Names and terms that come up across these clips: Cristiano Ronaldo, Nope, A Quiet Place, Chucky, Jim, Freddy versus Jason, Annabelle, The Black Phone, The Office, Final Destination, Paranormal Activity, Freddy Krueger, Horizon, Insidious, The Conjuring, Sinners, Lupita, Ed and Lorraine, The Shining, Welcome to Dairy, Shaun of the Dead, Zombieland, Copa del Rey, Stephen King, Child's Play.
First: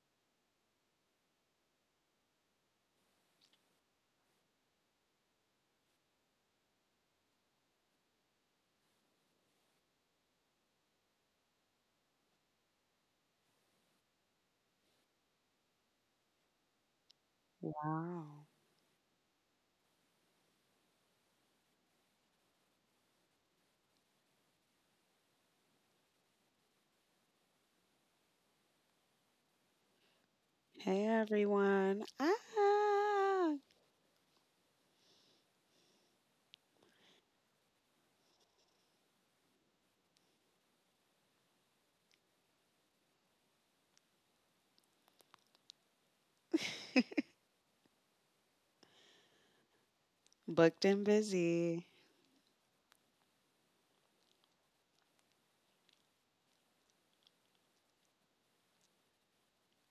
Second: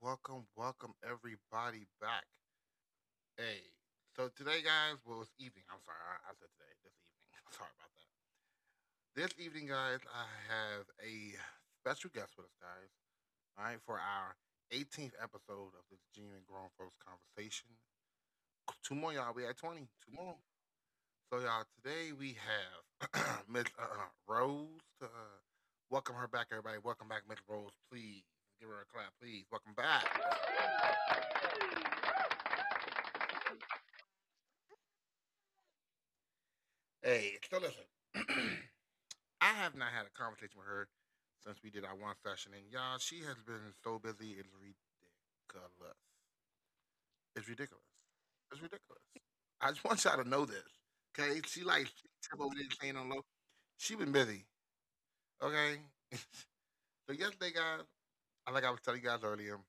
welcome, welcome everybody back. Hey, so today, guys, well, it's evening. I'm sorry, I said today, this evening. Sorry about that. This evening, guys, I have a special guest with us, guys, all right, for our 18th episode of this Genuine Grown Folks Conversation. Wow. Two more, y'all. We at 20. Two more. So, y'all, today we have Miss Rose. Welcome her back, everybody. Welcome back, Miss Rose, please. Give her a clap, please. Welcome back. Hey everyone. Ah, Hey, so listen, I have not had a conversation with her since we did our one session, and y'all, she has been so busy, it's ridiculous. It's ridiculous. It's ridiculous. I just want y'all to know this, booked and okay? She busy. like she tip over there saying on low. She been busy, okay? So yesterday, guys, I like I was telling you guys earlier,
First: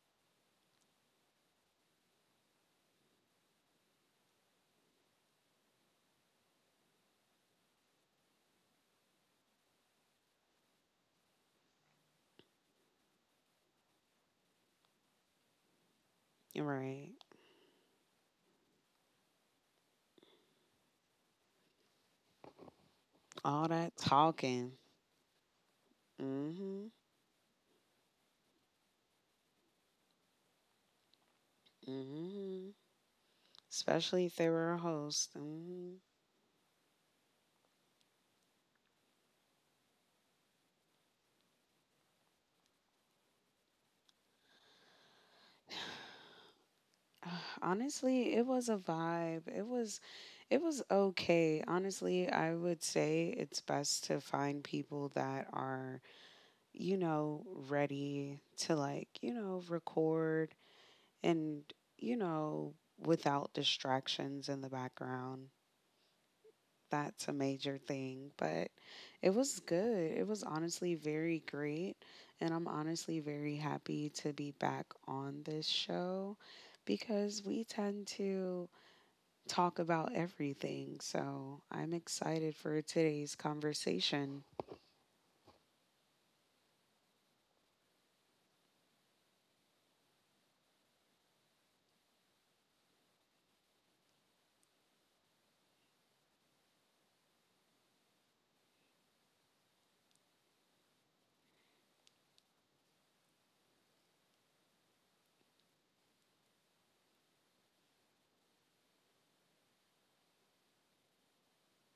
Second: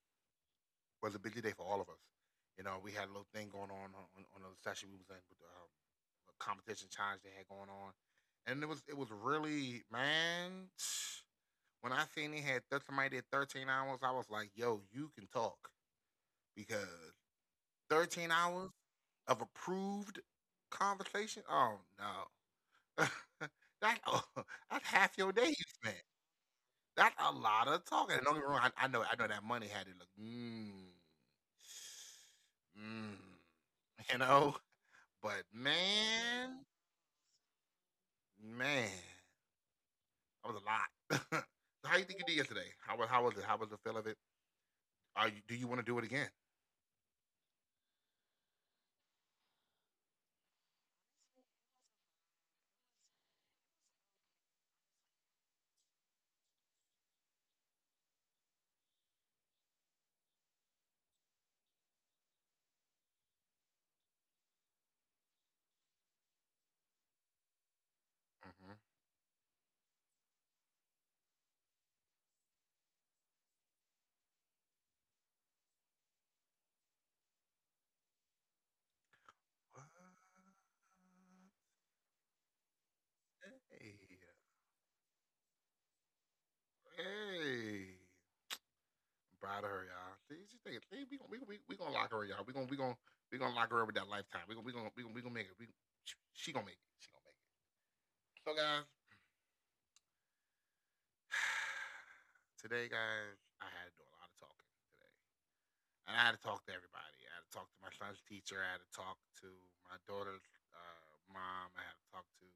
was a busy day for all of us. You know, we had a little thing going on on the session we was in with the competition challenge they had going on, and it was really man. When I seen they had somebody did 13 hours, I was like, "Yo, you can talk," because Right. 13 hours of approved conversation. Oh no, All that that oh that's talking. half your day you spent. Mm-hmm. That's a lot of talking. And don't get me wrong, I know I know that money had it look. Mm-hmm. You Especially if know, they were a but host. Hmm. man, man. That was a lot. So how you think you did yesterday? How was it? How was the feel of it? Are you, do you want to do it again? Honestly, it was a vibe. It was okay. Honestly, I would say it's best to find people that are, ready to like, record. And, you know, without distractions in the background, that's a major thing. Mm-hmm. But it was good. It was honestly very great. And I'm honestly very happy to be back on this show because we tend to talk about everything. So I'm excited for today's Hey, conversation. hey, I'm proud of her, y'all. See, she think see, we gonna lock her, y'all. We gonna lock her up with that lifetime. We gonna make it. She gonna make it. She gonna make it. So guys, today, guys, I had to do a lot of talking today. And I had to talk to everybody. I had to talk to my son's teacher. I had to talk to my daughter's mom.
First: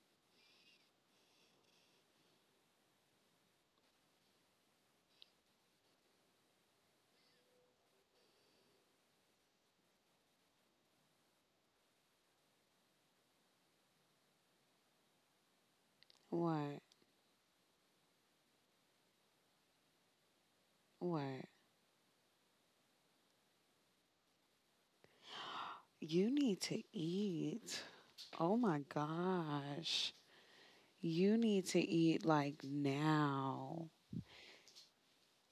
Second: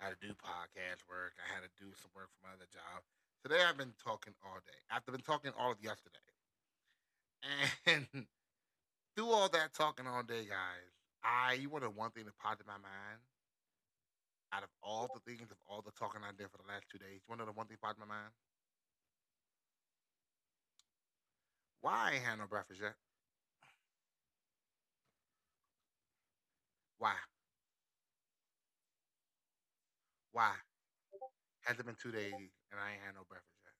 I had to do podcast work. I had to do some work for my other job. Today I've been talking all day. I've been talking all of yesterday. And through all that talking all day, guys, you want to one thing that popped in my mind out of all the things of all the talking I did What? for the last 2 days. You want to know the one thing popped in my mind? What? Why I ain't had no breakfast yet? You need to eat. Why? Oh my gosh. You need to Why? eat like Has it been two now. days and I ain't had no breakfast yet?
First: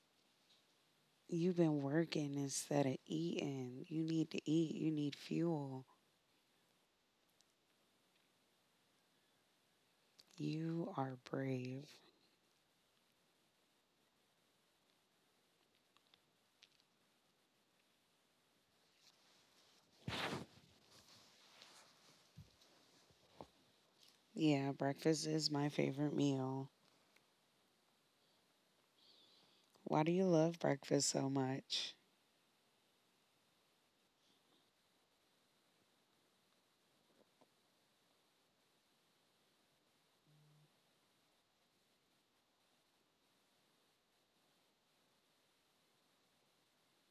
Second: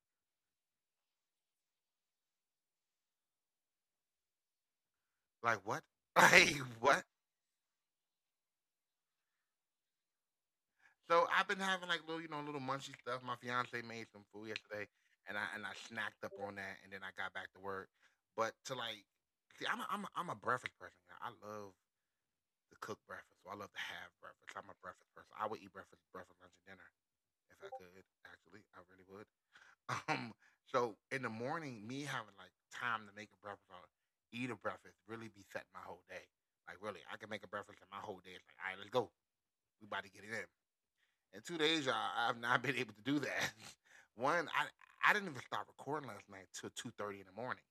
You've been working instead of eating. You need to eat. You need fuel. Like what? Like what? You are So I've brave. been having like little, little munchy stuff. My fiance made some food yesterday, and I snacked up on that, and then I got back to work. But to like, see, I'm a breakfast person. You know. I love to cook breakfast, so I love to have breakfast. I'm Yeah, a breakfast breakfast person. I is would eat my breakfast, favorite breakfast, lunch, and meal. dinner if I could. Actually, I really would. Why do Um, you love so in breakfast the so morning, me much? having like time to make a breakfast or eat a breakfast really be setting my whole day. Like really, I can make a breakfast, and my whole day is like, all right, let's go. We about to get it in. In 2 days, y'all, I've not been able to do that. One, I didn't even stop recording last night till 2:30 in the morning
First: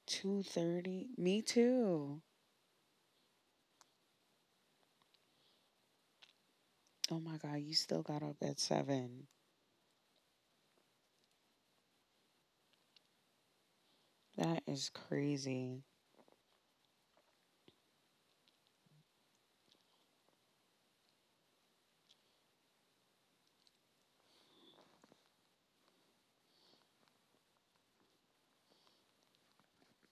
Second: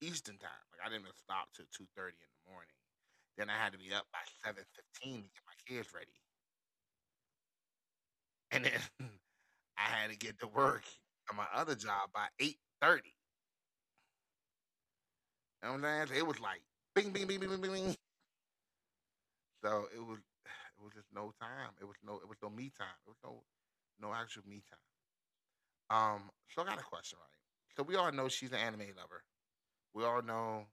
Eastern time. Like I didn't 2:30. even Me stop till 2:30 too. in the morning. Then I had to be up by 7:15 to get my kids ready, Oh my god, you still got up and at then 7. I had to get to work on my other job by 8:30. That is You know what I'm saying? crazy. So it was like bing, bing, bing, bing, bing, bing, bing. So it was it was just no time. It was no me time. It was no actual me time. Um, so I got a question, right? So we all know she's an anime lover. We all know,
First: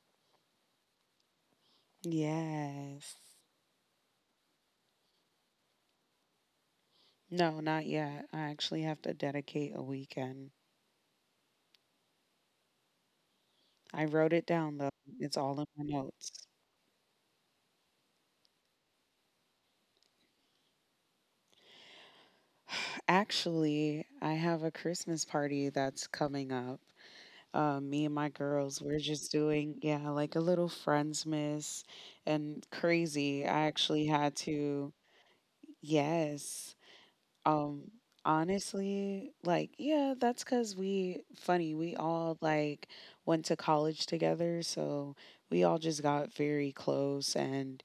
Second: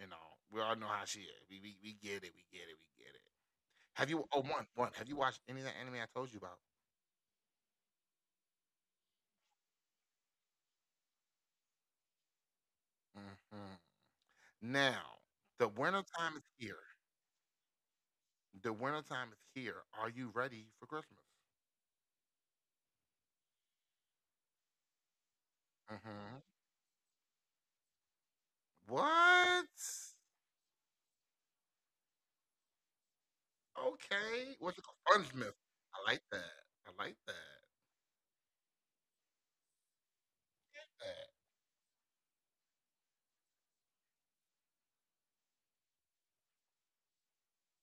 you know, we all know how she is. We get it, we get Yes. it. Have you have you watched any of that anime I told you about? No, not yet. I actually have to dedicate a weekend. Hmm. I wrote it down though. Now, It's the all in my winter time is notes. here. The winter time is here. Are you ready for Christmas? Actually, I have a Christmas party Hmm. that's coming up. Me and my girls, we're just What? doing, yeah, like a little friends miss and crazy. I actually Okay. had What's it to, called? Fundsmith. I like that. yes. I like that. Um, Honestly, like, yeah, that's because Get that. we, funny, we all like went to college together. So we all just got very close and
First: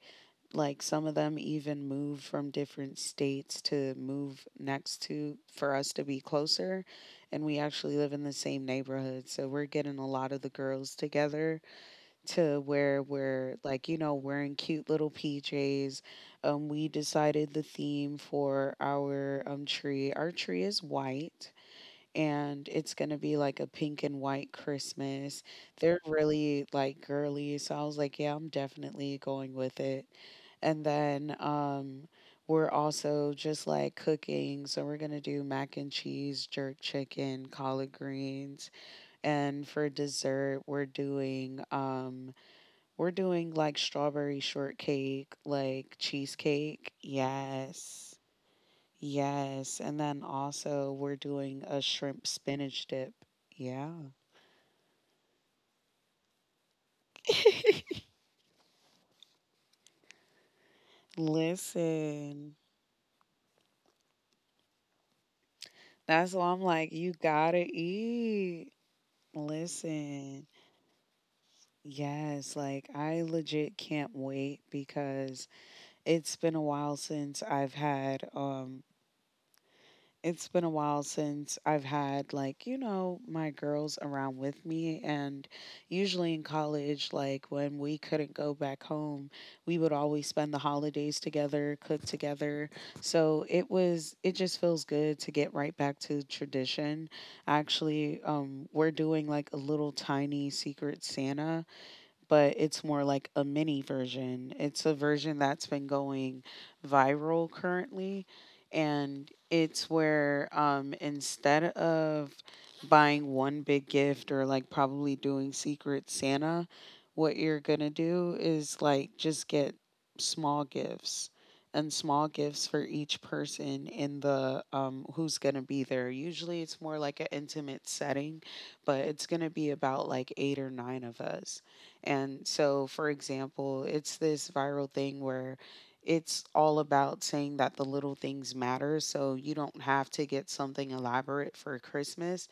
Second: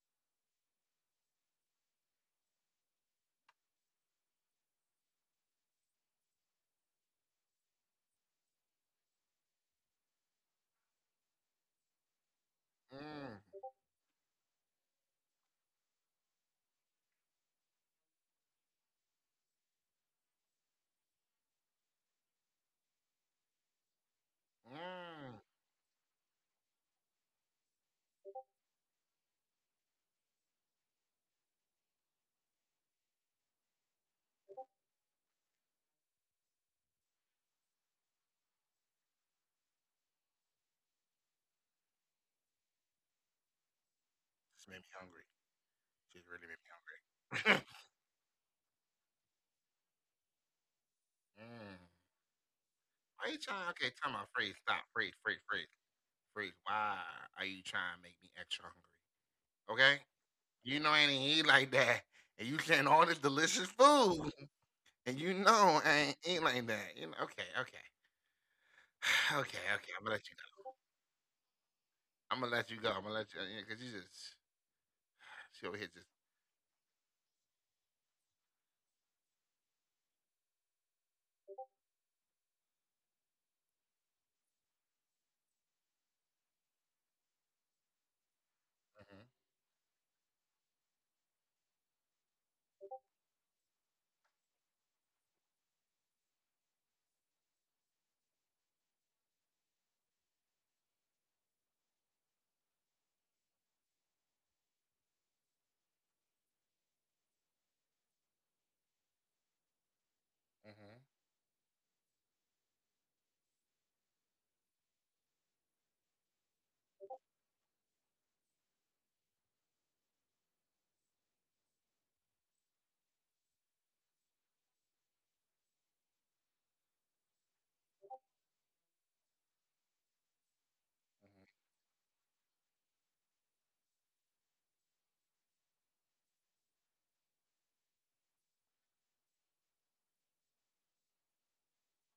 like some of them even move from different states to move next to for us to be closer, and we actually live in the same neighborhood, so we're getting a lot of the girls together to where we're Mm. like, wearing cute little pjs. We decided the theme for our tree is white, and it's gonna be like a pink and white Christmas. Mm. They're really like girly, so I was like, yeah, I'm definitely going with it. And then we're also just like cooking, so we're gonna do mac and cheese, jerk chicken, collard greens, and for dessert we're doing like strawberry shortcake, She made me like hungry. cheesecake. She's really made me Yes. hungry. Yes, and then also we're doing a shrimp Mm. spinach dip. Yeah. Why you trying? Okay, tell my Freeze. Stop. Freeze. Freeze. Freeze. Freeze. Why are you trying to make me extra hungry? Okay. You know I ain't Listen, eat like that, and you saying all this delicious food, that's and why you I'm like, know I you ain't eat gotta like that. You know, okay. eat. Okay. Listen, Okay. Okay. I'm gonna let you go. yes, like I I'm gonna legit let you go. I'm can't gonna let you wait because you just because it's been a she over here while just. since I've had. It's been a while since I've had, like, my girls around with me, and usually in college like when we couldn't go back home, we would always spend the holidays together, cook together. So it just feels good to get right back to tradition. Actually, we're doing like a little tiny secret Santa, but it's more like a mini version. It's a version that's been going viral currently, and it's where, instead Hmm. of buying one big gift or like probably doing Secret Santa, what you're gonna do is like just get small gifts and small gifts for each person in the who's gonna be there. Usually, it's more like an intimate setting, but it's gonna be about like eight or nine of us. Hmm. And so, for example, it's this viral thing where it's all about saying that the little things matter. So you don't have to get something elaborate for Christmas.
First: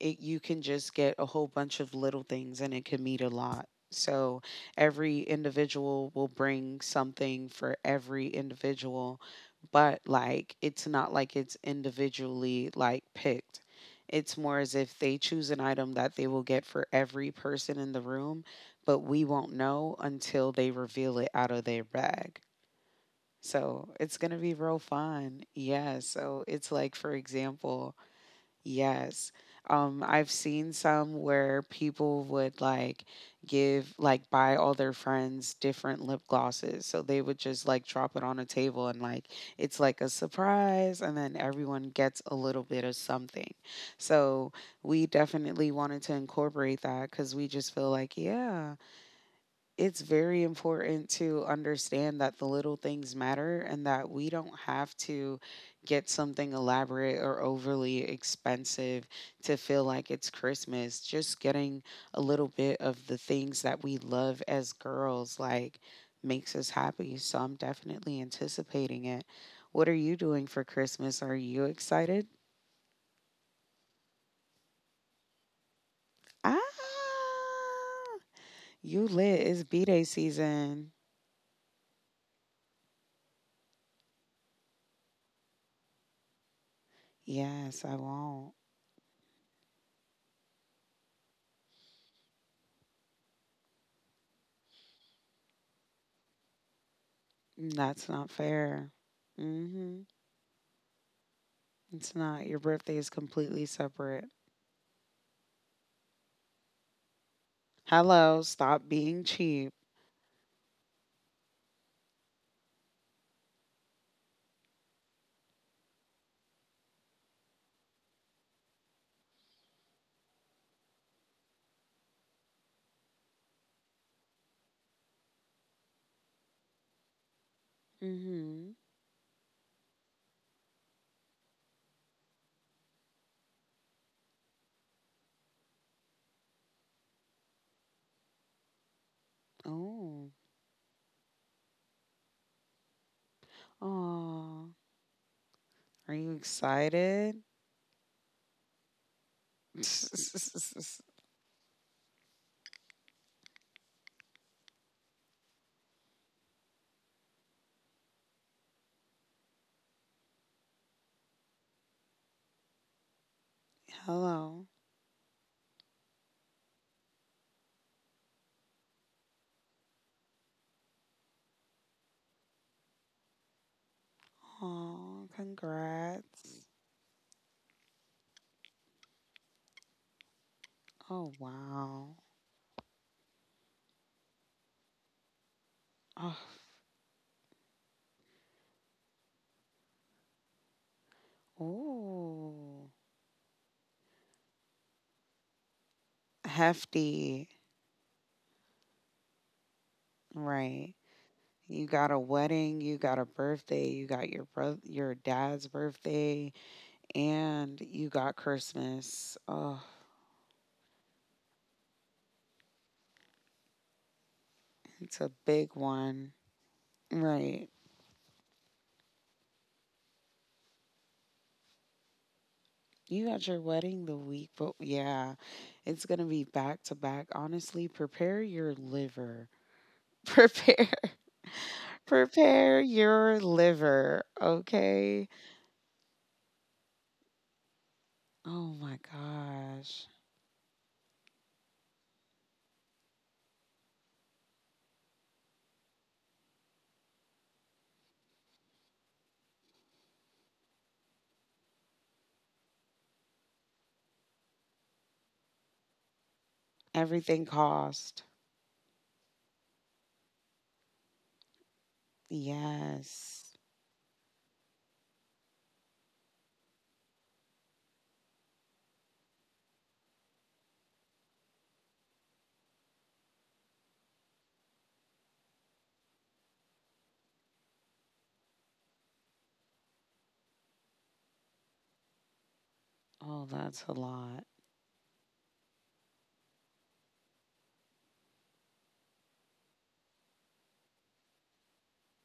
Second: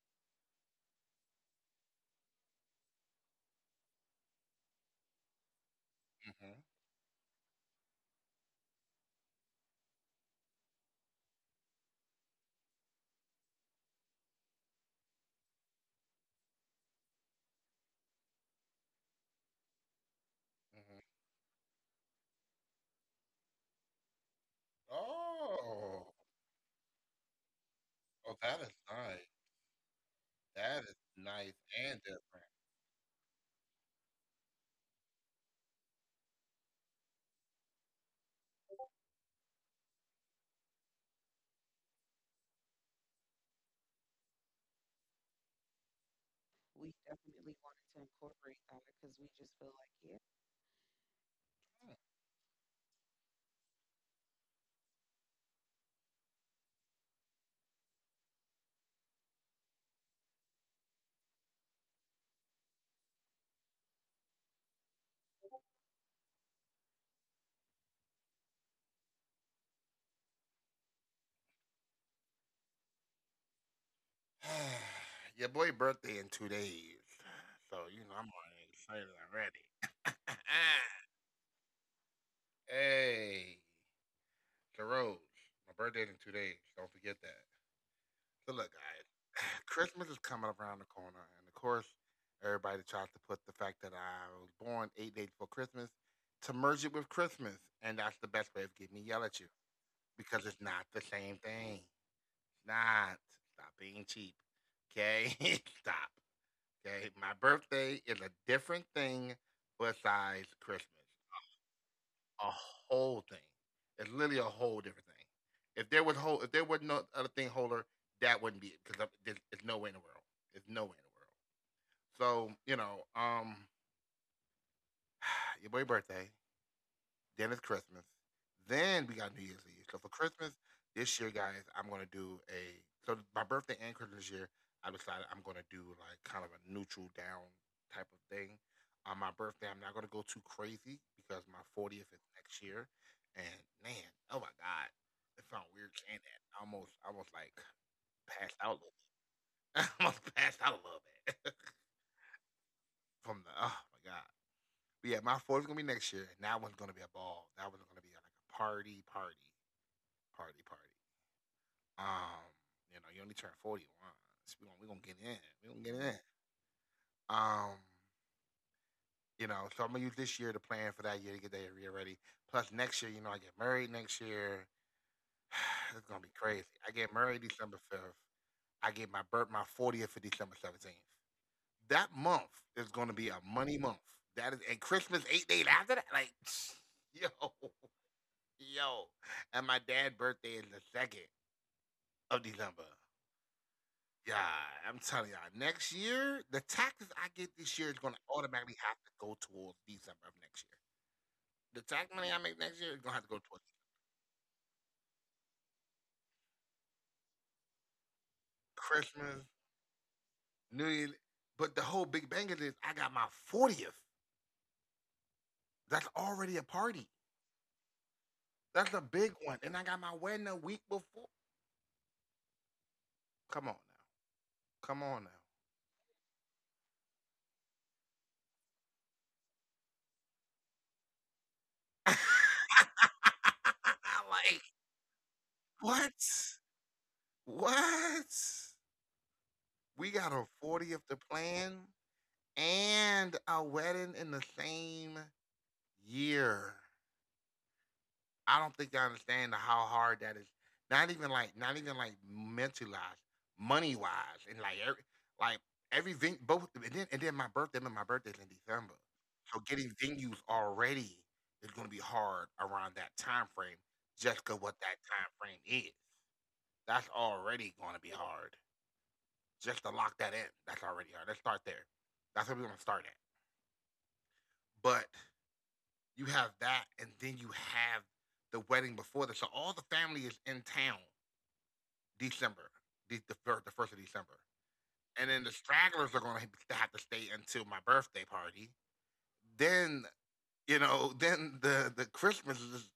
You can just get a whole bunch of little things and it can mean a lot. So every individual will Hmm. bring something for every individual, but like it's not like it's individually like picked. It's more as if they choose an item that they will get for every person in the room, but we won't know until they Hmm. reveal it out of their bag. So it's gonna be real fun. Oh. Yeah. So it's like, for example, Oh, that is nice. yes. I've That is seen some nice where and different. people would like buy all their friends different lip glosses. So they would just like drop it on a table, and like it's like a surprise, and then everyone gets a little bit of something. So we definitely wanted to incorporate that because we just feel like, yeah, it's very important to understand that the little things matter and that we don't have to get something elaborate or overly expensive to feel like it's Christmas. Just getting a little bit of the things that we love as girls like makes us happy. So I'm definitely anticipating it. What are you doing for Christmas? Are you excited? Your boy birthday in 2 days. Ah, So, you know, I'm already excited already. you lit. It's B-Day season. Hey, Carol, my birthday in 2 days. Don't forget that. So, look, Yes, I guys, won't. Christmas is coming up around the corner. And, of course, everybody tries to put the fact that I was born 8 days before Christmas to merge it with Christmas. And that's the Mm, best way of that's getting not me yell at you fair. because it's Hmm. not the same thing. It's It's not. not. Your birthday Stop is being completely cheap. separate. Okay? Stop. Okay, my birthday is a different Hello, thing stop being cheap. besides Christmas. A whole thing. It's literally a whole different thing. If there was no other thing holder, that wouldn't be it because there's no way in the world. There's no way in the world. So you know, your boy birthday. Then it's Christmas. Then Hmm. we got New Year's Eve. So for Christmas this year, guys, I'm gonna do a so my birthday and Christmas this year. I decided I'm gonna do like kind of a neutral down type of thing. On my birthday, I'm not gonna go too Oh. crazy because my 40th is next year, and man, oh my Aw. god, it felt weird saying Are that. you I almost excited? like passed out. A little bit. I almost passed out a little bit from the oh my god. But yeah, my 40th is gonna be next year, and that one's gonna be a ball. That one's gonna be like a party, party. Party party. Um, you know, you only turn 40 once. We gonna get Hello. in. We gonna get in. Um, you know, so I'm gonna use this year to plan for that year to get that year ready. Plus next year, you know, I get married next year. It's Oh, gonna be crazy. I get married congrats. December 5th. I get my 40th for December 17th. That Oh, month is wow. gonna be a money month. That is and Christmas 8 days after that. Like Oh, yo, yo. And my dad's birthday is the December 2nd. ooh. Yeah, I'm telling y'all, next year, the taxes I get this year is going to Hefty. automatically have to go towards December of next year. The Right. tax money I make You next year is got a going to have to go towards wedding, you got a birthday, you got your dad's birthday, and you got Christmas, Christmas. Oh, New Year. But the whole big bang of this, I got my 40th. That's it's a already a big party. one. Right. That's a big one. And I got my wedding a week before. Come on now. You got your wedding Come the on now. week, but yeah, it's going to be back to back. Honestly, prepare your liver. Prepare. Prepare your Like, liver, okay? what? What? Oh my We got a gosh. 40th to plan. And a wedding in the same year. I don't think I understand how hard that is. Not even like, not even like mentalized, money wise, and like every venue. Both, and then my birthday, and my Everything birthday's in December, cost. so getting venues already is going to be hard around that time frame, Yes. just 'cause what that time frame is. That's already going to be hard. Just to lock that in, that's already hard. Let's start there. That's where we're going to start at. But you have that, and then you have the wedding before that. So all the family is in town December, the first of Oh, December, that's a lot. and then the stragglers are going to have to stay until my birthday party. Then you know, then the Christmas is just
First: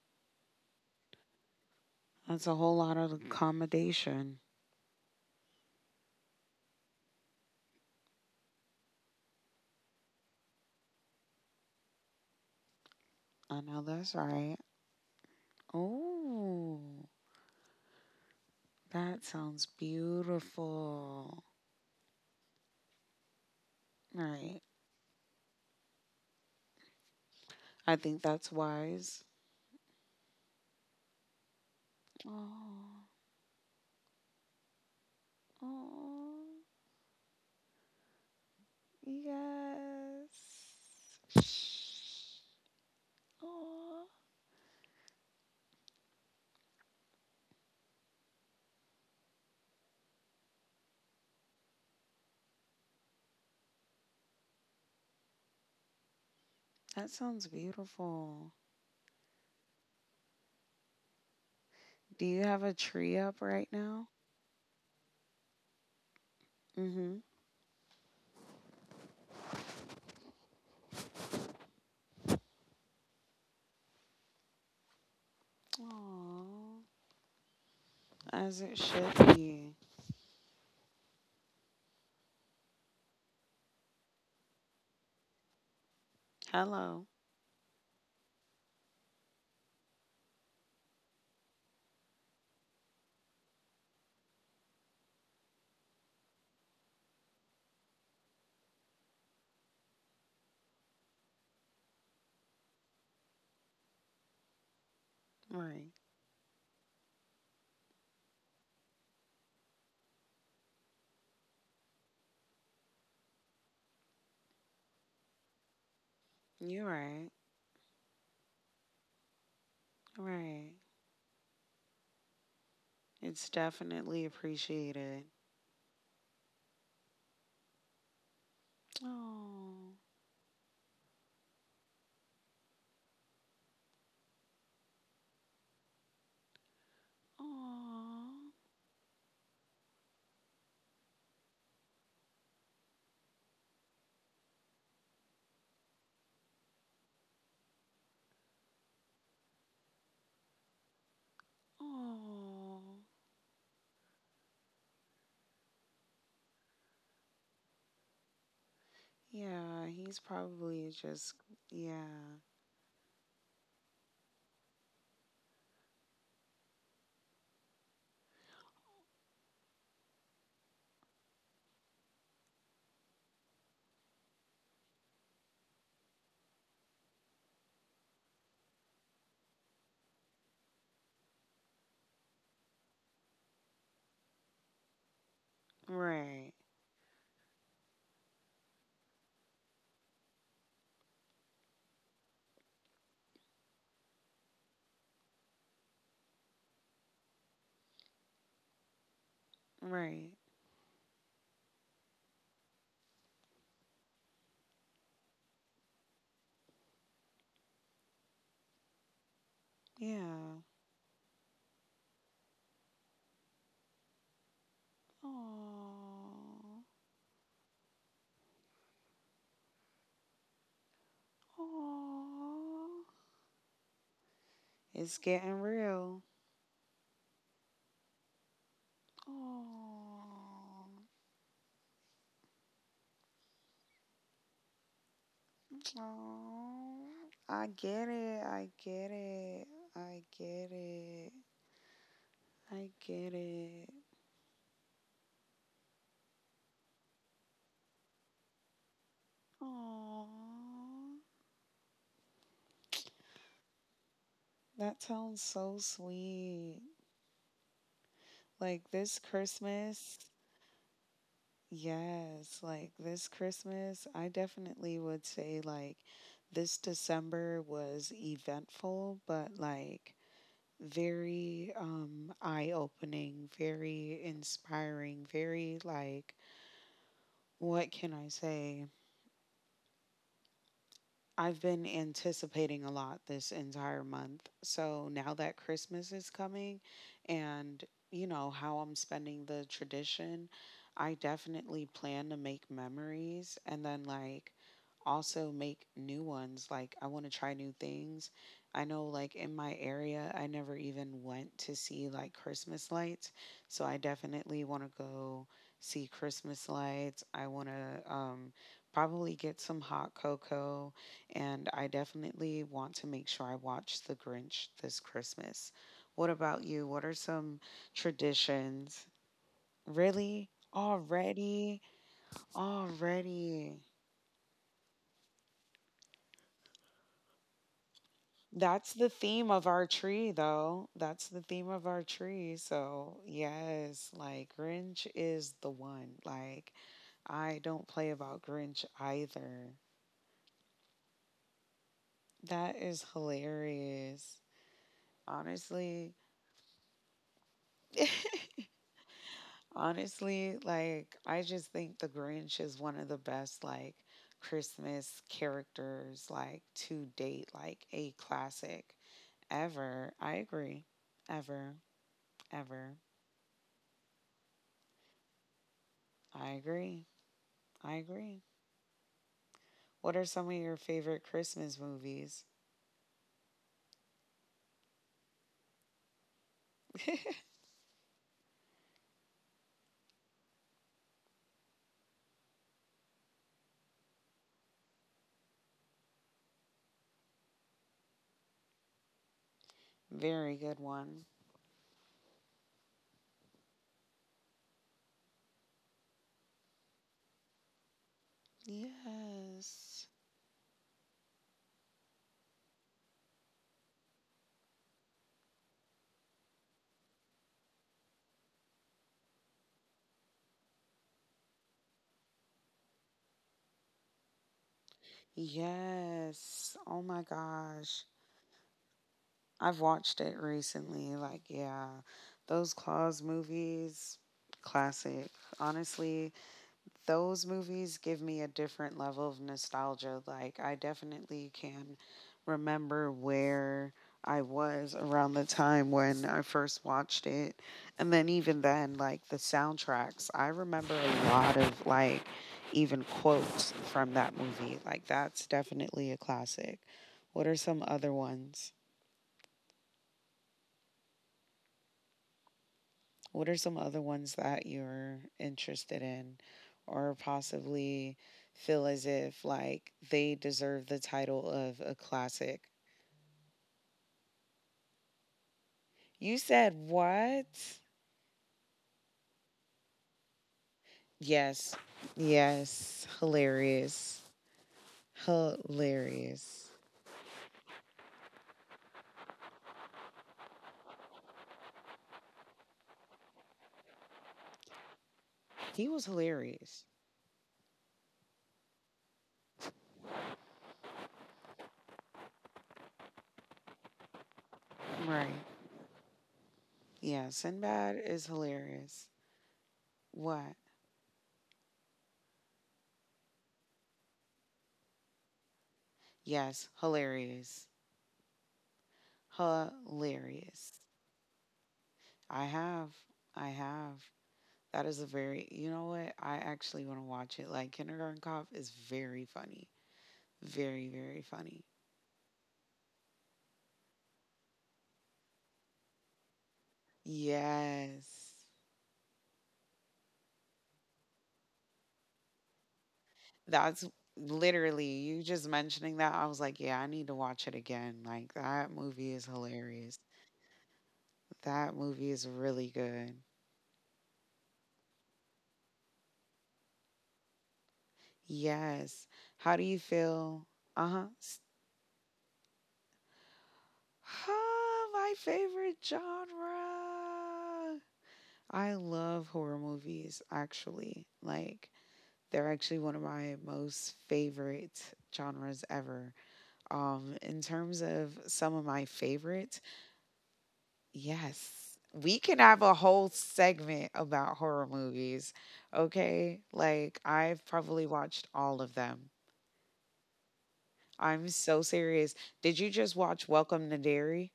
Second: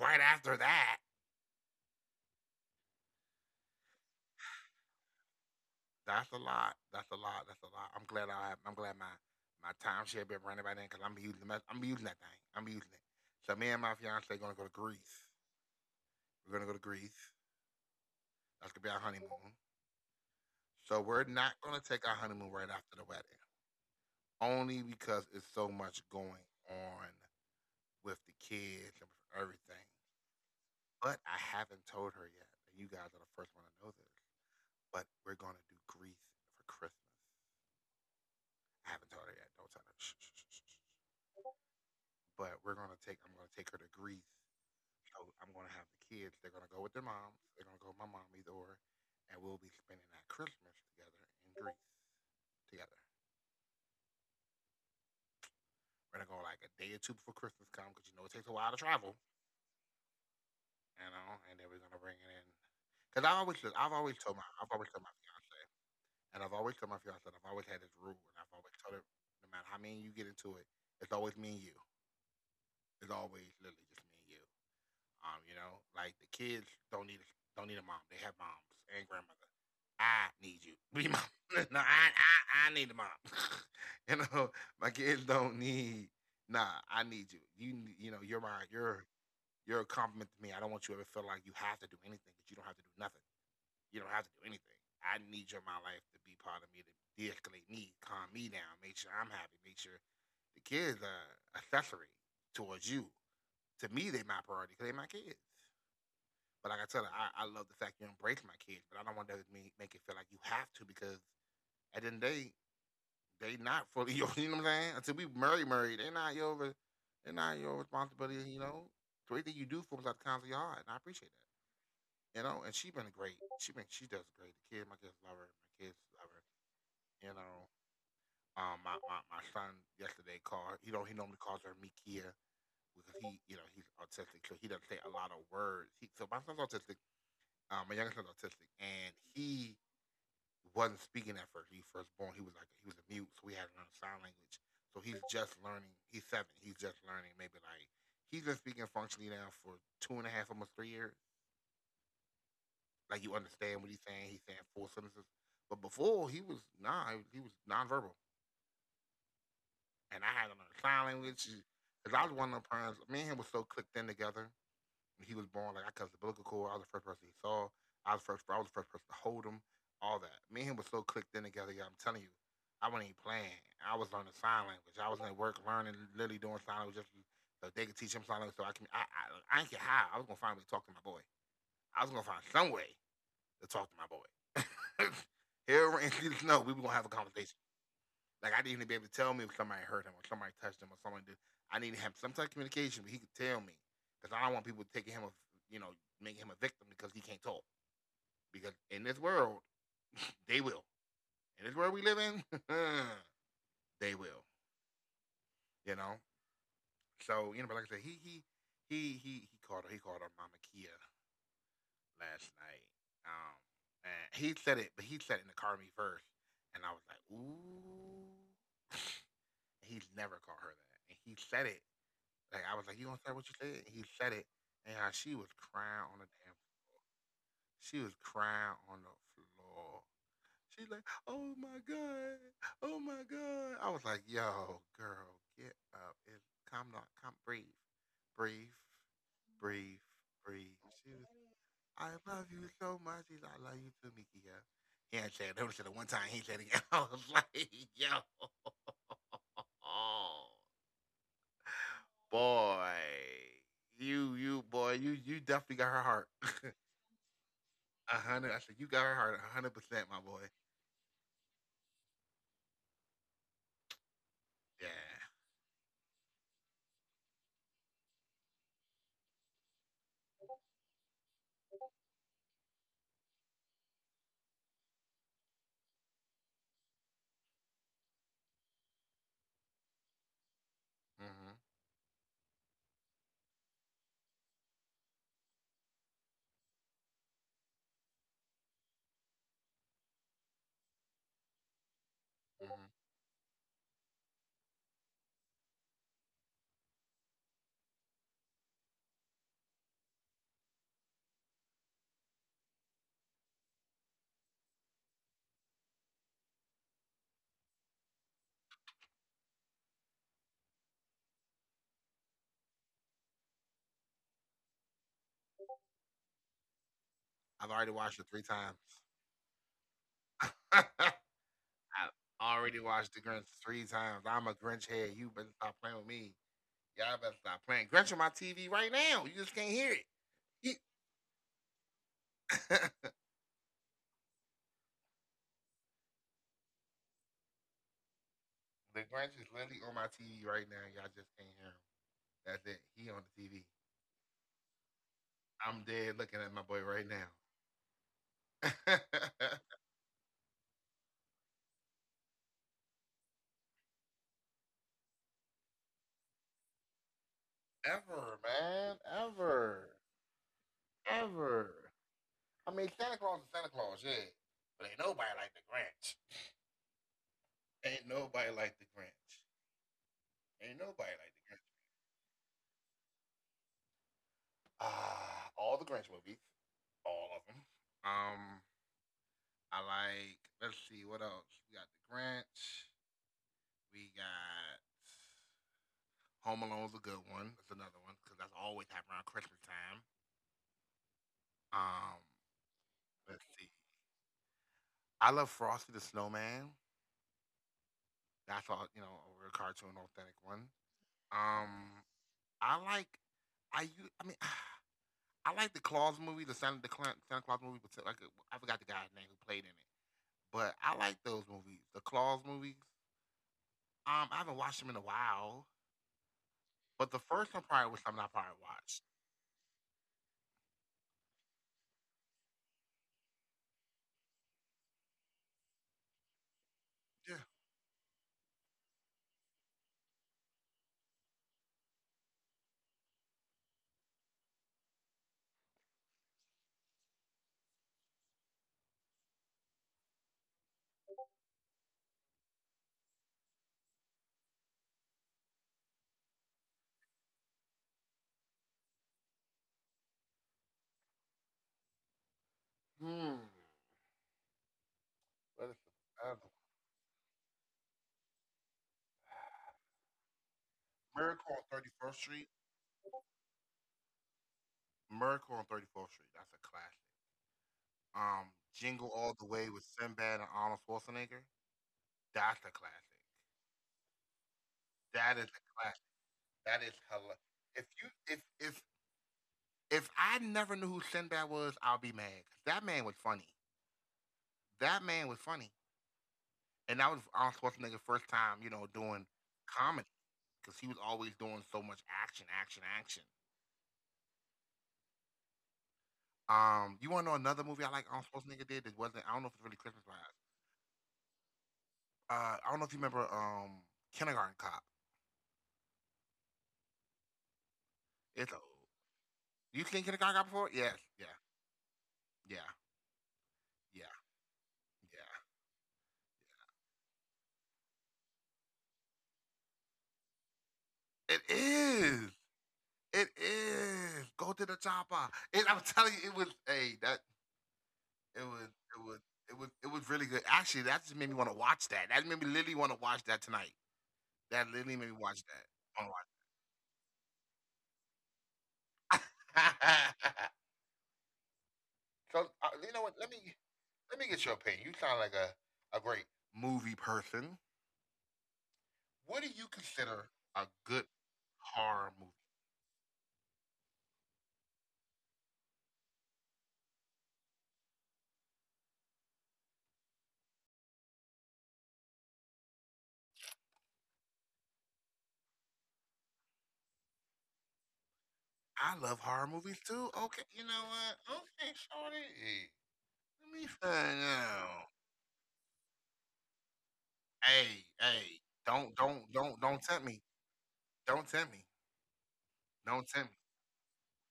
right after that. That's a whole lot of accommodation. That's a lot. That's a lot. That's a lot. I'm glad I. have, I'm glad my timeshare been running by then because I'm using that thing. I'm using it. I So know me and my that's fiance right. gonna go to Greece. We're Oh. gonna go to Greece. That's gonna be our That sounds honeymoon. So beautiful. we're not going to take our honeymoon right after the wedding, All right. only because it's so much going on I think with that's the kids wise. and with everything. But I haven't told her yet. Oh, And you guys are the first one to know this. But we're going to do oh, Greece for Christmas. I haven't told her yet. yes. Don't tell her. Shh, shh, shh, shh, shh. But we're going to take, Oh, I'm going to take her to Greece. So I'm going to have the kids. They're going to go with their moms. They're going to go with my mom either or. And we'll be spending that Christmas together in Greece together. that sounds We're gonna go like a day beautiful. or two before Christmas comes because it takes a while to travel, Do you have a you know. tree And up then we're right gonna bring now? it in. Cause look, I've always told my Mm-hmm. fiance, and I've always told my fiance, and I've always had this rule, and I've always told her, no matter how many you get into it, it's always me and you. It's always literally just me and Oh, you. As Like it the should kids be. Don't need a mom. They have moms and grandmother. I need you. Be mom. No, I, I need a mom. you Hello. know, my kids don't need. Nah, I need you. You, you're a compliment to me. I don't want you to ever feel like you have to do anything, but you don't have to do nothing. You don't have to do anything. I need you in my life to be part of me, to de-escalate me, calm me down, make sure I'm happy, make sure the kids are accessory towards you. Right. To me, they're my priority because they're my kids. But like I tell you, I love the fact you embrace my kids, but I don't want that to make, it feel like you have to because at the end of the day, they not fully yours. You know what I'm saying? You're Until we right. marry, they're not your responsibility, you know? Right. So anything you do forms out of the kinds of your heart, and I appreciate that. It's You definitely know, and she been great. appreciated. She does great. My kids love her. My kids love her. You know, Oh, my son yesterday called. He normally calls her Mikia because he's autistic, so he doesn't say a lot of words. So my son's autistic. oh, My youngest son's autistic, and he wasn't speaking at first. He first born, he was like he was a mute, so we had to learn sign language. So he's just learning. He's 7. He's just learning. Maybe like he's been speaking functionally now for two and a half, almost 3 years. oh. Like you understand what he's saying. He's saying full sentences. But before he was nah, he was nonverbal, Yeah, he's and probably I had him on just sign language. yeah. Cause I was one of the parents. Me and him was so clicked in together. When he was born like I cut the umbilical cord. I was the first person he saw. I was first. I was the first person to hold him. All that. Me and him was so clicked in together. Yeah, I'm telling you, I wasn't even playing. I was learning sign language. I was at work learning, literally doing sign language just so they could teach him sign language. So I can. I didn't care how. I was gonna find a way to talk to my boy. I was gonna find some way to talk to my boy. He'll ring. Right. No, we were gonna have a conversation. Like I didn't even be able to tell me if somebody hurt him or somebody touched him or someone did. I need to have some type of communication, but he could tell me because I don't want people taking him, you know, making him a victim because he Right. can't talk. Because in this world, they will. In this world we live in, they will. You know. So Yeah. But like I said, he called her. He called her Mama Kia last night. Aww. Um, and he said it, but he said it in the car with me first, and I was like, ooh. He's never Aww. called her that. And he said it. Like I was It's like, You gonna getting say what you said? And real. he said it. And how she was crying on the damn Aww. she was crying on the floor. She's like, Oh my God, oh my God. I was like, Yo, girl, Aww. get I up. get It's it. calm I down, calm get breathe. it. I Breathe, get it. breathe, breathe. She was I get I love it. you so much. He's like, I love you too, Mikia. He ain't said it. That was the one time he said it again. I was like, yo, Aww. boy, That you sounds you boy, so you definitely got sweet. her heart. Like A this hundred. I said you got her heart. Christmas. 100%, my boy. Yes, like this Christmas, I definitely would say like Yeah. this December was eventful, but like very eye-opening, very inspiring, very like, what can I say? I've been Hmm, anticipating a lot this entire month. So now that Christmas is coming, and you know how I'm spending the tradition, I definitely plan to make hmm. memories, and then like also make new ones. Like I want to try new things. I know like in my area I never even went to see like Christmas lights. So I definitely want to go see Christmas lights. I want to probably get some hot cocoa, and I definitely want to make sure I watch The Grinch this Christmas. What about you? What are some I've already watched it three traditions? times. Really? I've Already? already watched the Already. Grinch three times. I'm a Grinch head. You better stop playing with me. Y'all better stop playing. Grinch on my That's TV the right theme now. You of just our can't hear tree, it. though. He- That's the theme of our tree. So, the yes, like Grinch is the one. Like, I don't play about Grinch Grinch is either. literally on my TV right now. Y'all just can't hear him. That That's it. is He on the TV. hilarious. I'm Honestly. dead looking at my boy right now. Honestly, like I just think the Grinch is one of the best like Christmas characters like to date, like a Ever, classic man. Ever. ever. I agree. Ever, Ever. I mean, ever. Santa Claus is Santa Claus, yeah. But ain't nobody like the Grinch. I agree. I Ain't agree. nobody like the Grinch. What are some of your Ain't favorite nobody like the Christmas Grinch. movies? Ah, all the Grinch movies. All of them. Um, I like, let's see, what else? We got the Grinch. We got Home Alone's a good one. That's another one because that's always happening around Very good Christmas time. one. Um, let's see. I love Frosty the Snowman. I Yes. thought, over a cartoon authentic one. Um, I like, I mean, I like the Claus movie, the Santa the Cla- Santa Claus movie, but like I forgot the guy's name who played in it. But I like those movies, the Claus movies. I haven't watched them in a while, Yes. Oh my but the gosh. first one probably was something I probably watched. I've watched it recently. Like, yeah, those Claws movies, classic. Honestly, those movies give Yeah. me a different level of nostalgia. Like, I definitely can remember where I was around the time when I first watched it. And then, even then, like the soundtracks, I remember a lot of like even quotes from that movie. Like, that's definitely a classic. What are some other ones? What are some other ones that Hmm. you're interested in, What is or the other one? possibly feel as if like they deserve the title of a classic? Miracle on 34th Street. You said Miracle on Thirty what? Fourth Street. That's a classic. Jingle All the Way with Yes. Sinbad and Arnold Schwarzenegger. Yes. Hilarious. That's a classic. Hilarious. That is a classic. That is hilarious. If you if if I never knew who Sinbad was, I'll be mad. 'Cause that man was funny. He was That hilarious. man was funny, and that was Arnold Schwarzenegger's first time, doing comedy because he was always doing so much action, action, action. Right. Yeah, Sinbad is You want to know another hilarious. movie I like Arnold Schwarzenegger did that wasn't? What? I don't know if it's really Christmas wise. I don't know if you remember Kindergarten Cop. Yes, hilarious. It's a Hilarious. you seen Kindergarten Cop before? Yes, yeah, I have. I yeah, have. That yeah, is a very, you know what? I actually want to watch it. Like Kindergarten Cop is very funny. Very, very funny. yeah. It is. It is. Go to the chopper. And I'm telling you, Yes. it was it was it was really good. Actually, that just made me want to watch that. That made me literally want to watch That's that tonight. literally That you literally just made me watch mentioning that. that. I was Wanna like, yeah, I need to watch it again. Like that movie is watch. hilarious. That movie is really so uh, good. you know what? let me get your opinion. You sound like a great movie person. Yes. How do What you do you feel? consider a Uh-huh. good horror movie? Ah, my favorite genre. I love horror movies, actually. Like, they're actually one of my most favorite genres ever. In terms of some of my I love horror favorites, movies too. Okay, you know what? yes, Okay, we can have a shorty. whole Let me segment find about horror out. movies. Okay, like I've probably Hey, watched hey, all of don't them. don't don't don't tempt me. I'm Don't tempt so me. serious. Did you just Don't watch tempt me. Welcome to Dairy?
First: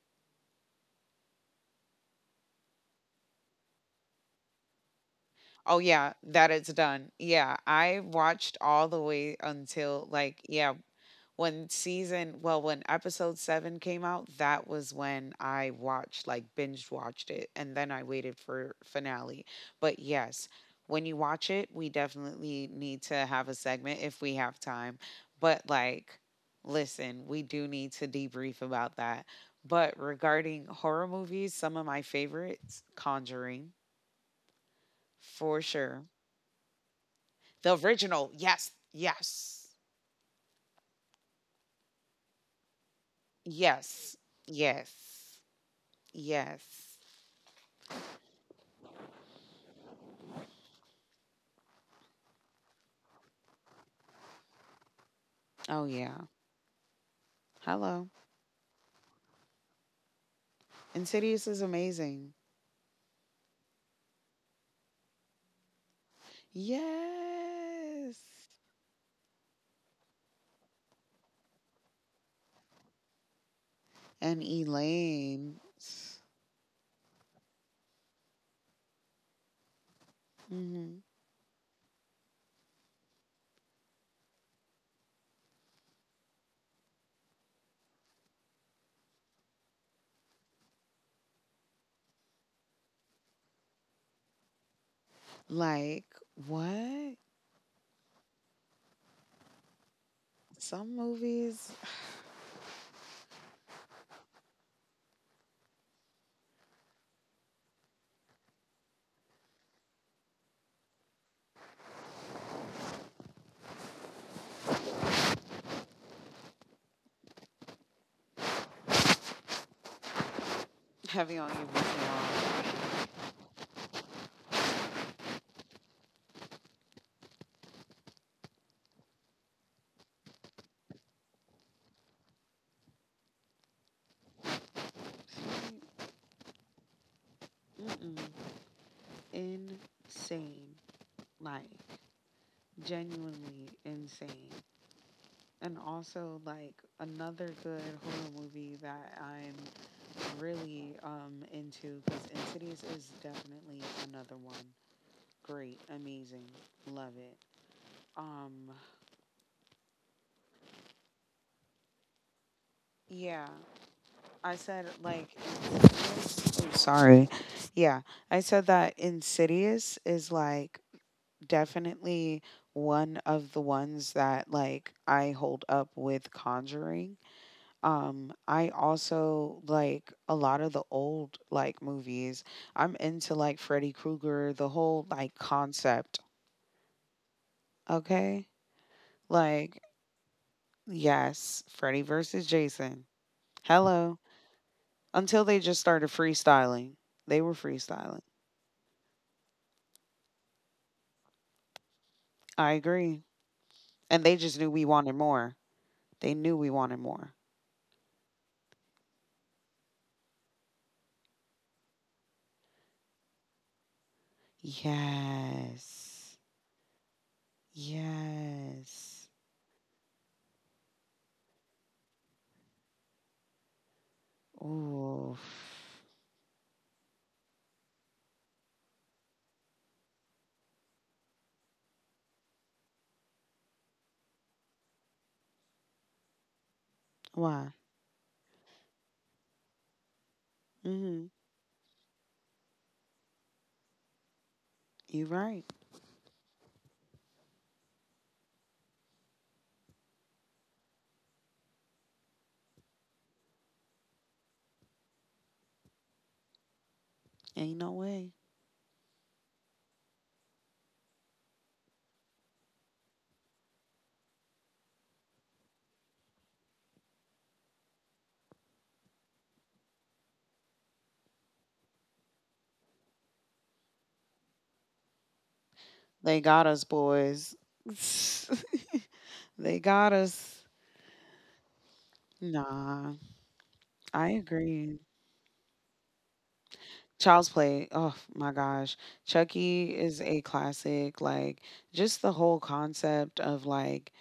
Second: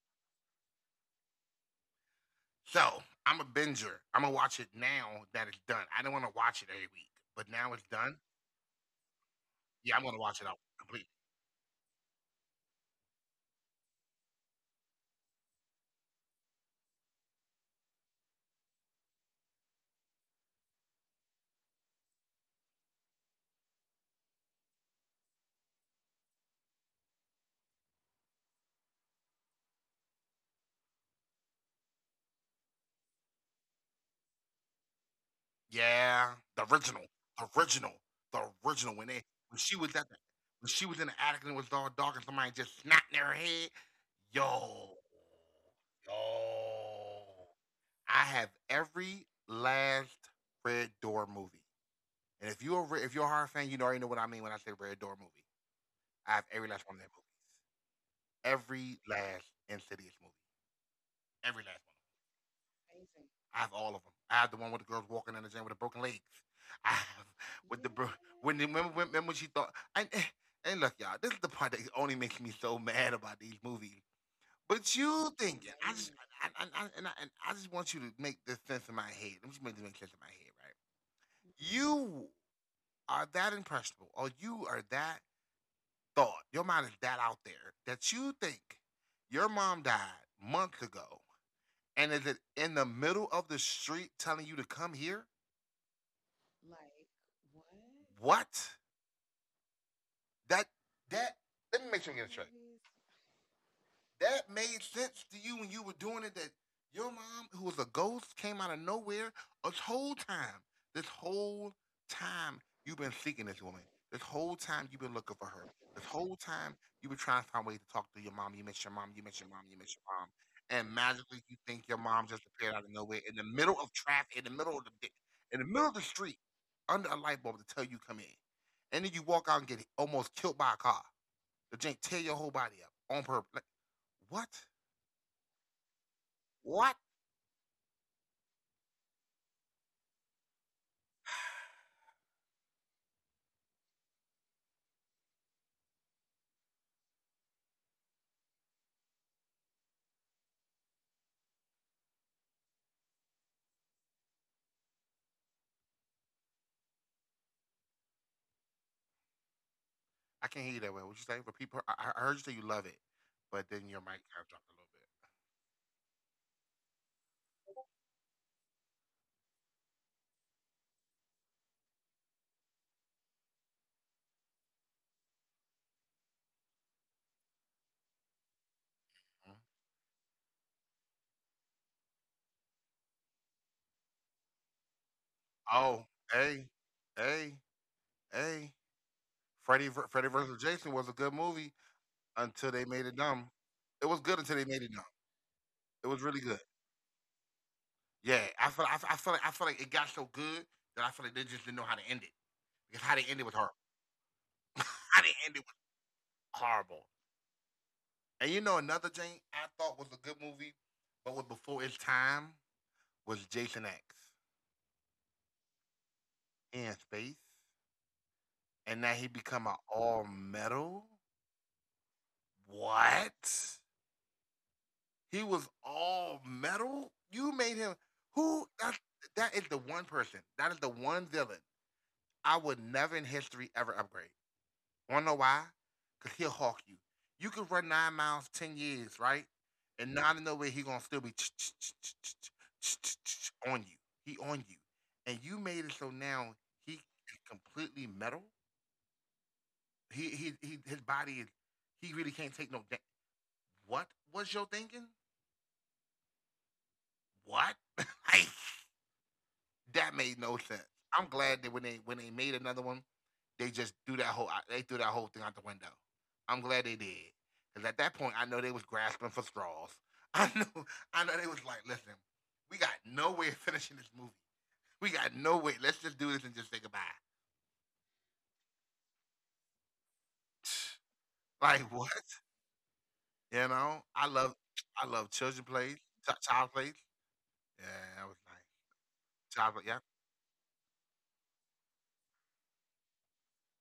So I'm a binger. I'm gonna watch it now that it's Oh done. I didn't yeah, want to that watch it it's every week, done. but Yeah, now it's I done. watched all the way Yeah, I'm until gonna watch like it out yeah, completely. when season well when episode 7 came out. That was when I watched like binge watched it, and then I waited for finale. But yes, when you watch it, we definitely need to have a segment if we have time, but like, listen, we do need to debrief about that. But regarding horror movies, some of my favorites: Conjuring, for sure, Yeah, the original, the the original, original. the Yes, original. When they when yes, she was at the when she was in the attic and it was all dark and somebody just snapped in her head. yes, Yo, yes, yes. yo, I have every last Red Door movie. And if you're a horror fan, you already know what I mean when I say Red Door movie. Oh I have yeah. every last one of that movie. Hello. Every last Insidious movie. Every Insidious last is one. amazing. I have all of them. I have the one with the girls walking in the gym with the broken legs. I have with the Yes. when the remember, remember when she thought and eh, and look y'all, this is the part that only makes me so mad about these movies. And But you thinking, I Elaine. just I just want you to make this sense in my head. Let me just make this make sense in my head, right? Hmm. You are that impressionable, or you are that thought, your mind is that out there that you think your mom died months ago and is it in the middle of the street telling you to come here? Like, what? What? What? That Some that let me movies make sure I get it straight. That made sense to you when you were doing it that your mom, who was a ghost, came out of nowhere this whole time. This whole time you've been seeking this woman. This whole time you've been looking for her. This whole time you've been trying to find ways to talk to your mom. You miss your mom, you miss your mom, you miss your mom. And magically you heavy think on your mom just appeared out of emotion. nowhere in the middle of traffic, in the middle of the street, under a light bulb to tell you come in. And then you walk out and get almost killed by a car. The jink tear your whole body up on purpose. Like, what? What? You Mm-mm. Insane. Like, genuinely insane. And also like another good horror movie that I'm really into, because Insidious is definitely another one. Great, amazing, love it. Um, I can't hear you that well. What you say? Repeat. I heard you say you love it, but yeah, then your mic kind of dropped I said like, oh, sorry, yeah, I said that Insidious is like definitely one of the ones that like I hold up with Conjuring. I also like a lot of the old like movies. I'm into like Freddy Krueger, the whole like a little bit. concept. Mhm. Oh, hey, hey, hey. Okay, like Freddy versus Jason was a good movie yes, Freddy until versus they made it Jason. dumb. It was good until Hello. they made it dumb. Until they It just was really started good. freestyling. They were Yeah, freestyling. I feel like I feel like it got so good that I feel like they just didn't know how to end it because I how they ended was agree. horrible. And they just knew we How they wanted ended was more. They knew horrible. we wanted more. And you know another thing I thought was a good movie, but was before its time was Jason X Yes. in space. Yes. And now he become an all metal. Oof. What? He was all metal. You made him who? That is the one person. That is the one villain I would never in history ever upgrade. Wanna know why? Why? Cause he'll hawk you. You could run 9 miles, 10 years, right? Mm-hmm. And not in no way he gonna still be on You you. right. He on you, and you made it so now he is completely metal. He his body is he really can't take no da- what was your thinking? Ain't no way. What? Like, that made no sense. I'm glad that when they made another one, they just threw that whole they threw that whole thing out the window. I'm glad they did. Because at that point I know they was grasping for straws. I know I know they was like, listen, we got no way of finishing this movie. We got no They way. got Let's us, just do this and just say boys. goodbye. They got us. Like, what? Nah. You I know? Agree. I love children plays, child plays. Child's Play. Oh Yeah, my that was gosh. nice. Chucky is Child play, a yeah. classic. Like just the whole concept of like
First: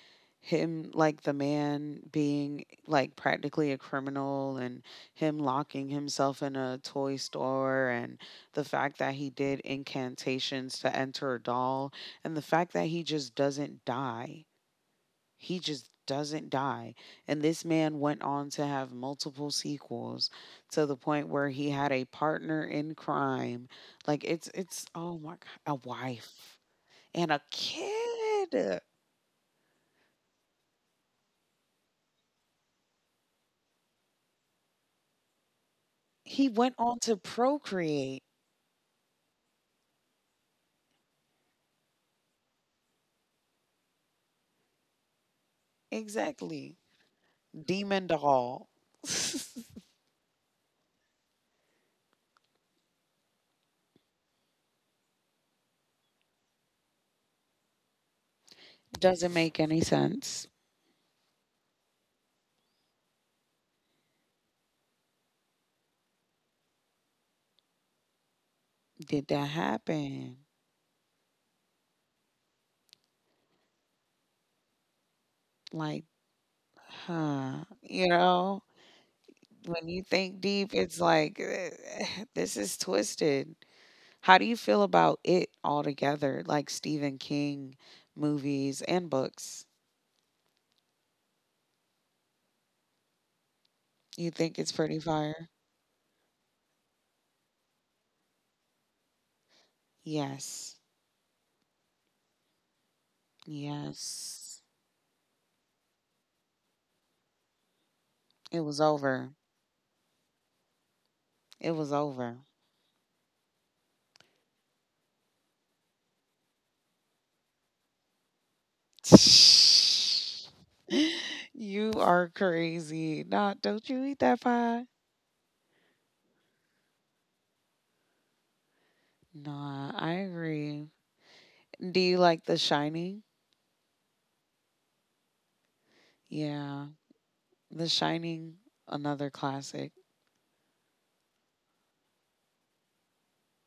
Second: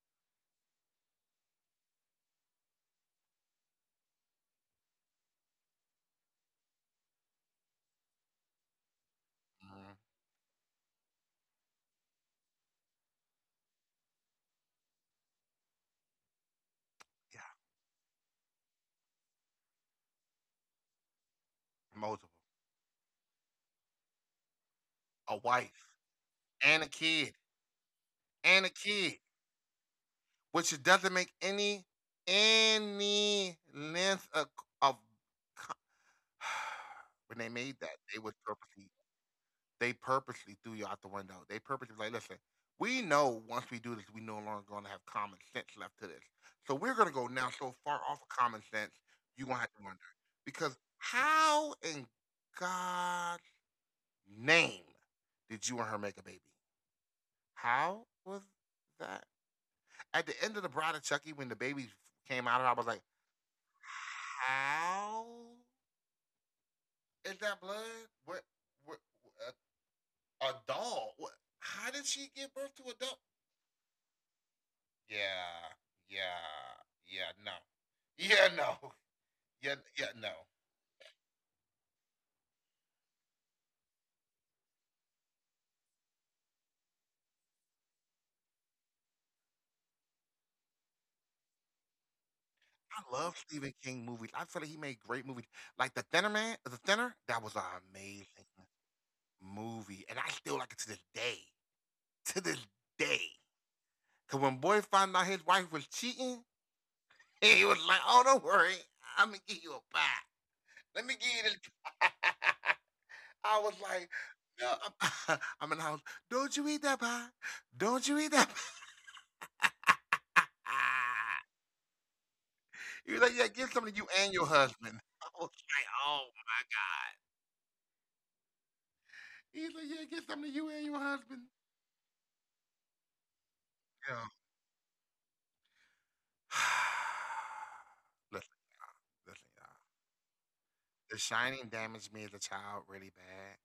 him like the man being like practically a criminal and him locking himself in a toy store and the fact that he did Mhm. incantations to enter a doll and the fact that he just doesn't die he just doesn't die. Yeah. And this man went on to have multiple sequels to the point where he Multiple. had a partner in crime. Like it's A oh my wife god, a and a wife kid and a and a kid, kid. which it doesn't make any length of He when went they on made to that they was procreate. purposely they purposely threw you out the window. They purposely was like, listen, we know once we do this, we no longer gonna have common sense left to this. So we're gonna Exactly. go now so far off of Demon common doll. sense, you gonna have to wonder because how in God's name did you and her make a baby? How Doesn't was make any that sense. at the end of the Bride of Chucky, when the baby came out of it, I was like, "How is that Did that blood? What? happen? What? A doll? What? How did she give birth to a doll? Like, Yeah, huh. yeah, You know, yeah. No, yeah, when you no, think deep, it's yeah, like yeah, no." this is twisted. How do you feel about it altogether, like Stephen King movies and books? I You love think it's Stephen pretty King movies. fire? I feel like he made great movies. Like The Thinner Man, The Thinner, that was an amazing Yes. movie. And I still like it to this day. To this day. Yes. Cause when boy found out his wife was cheating, and he was It like, was "Oh, don't over. worry, I'm gonna give you a pie. It Let me was give you this." over. Pie." I was like, "No, I'm, I'm in the house. Don't you eat that pie? Don't you eat that?" Pie?" You are crazy. Nah, He was like, don't "Yeah, you give eat some to that you and pie? your husband." I was like, "Oh my god." Nah, He's I like, "Yeah, get some to agree. you and your husband." Do you like The Shining? Yeah. Yeah. The Shining, Listen, y'all. another Listen, y'all. classic. The Shining damaged me as a child really bad.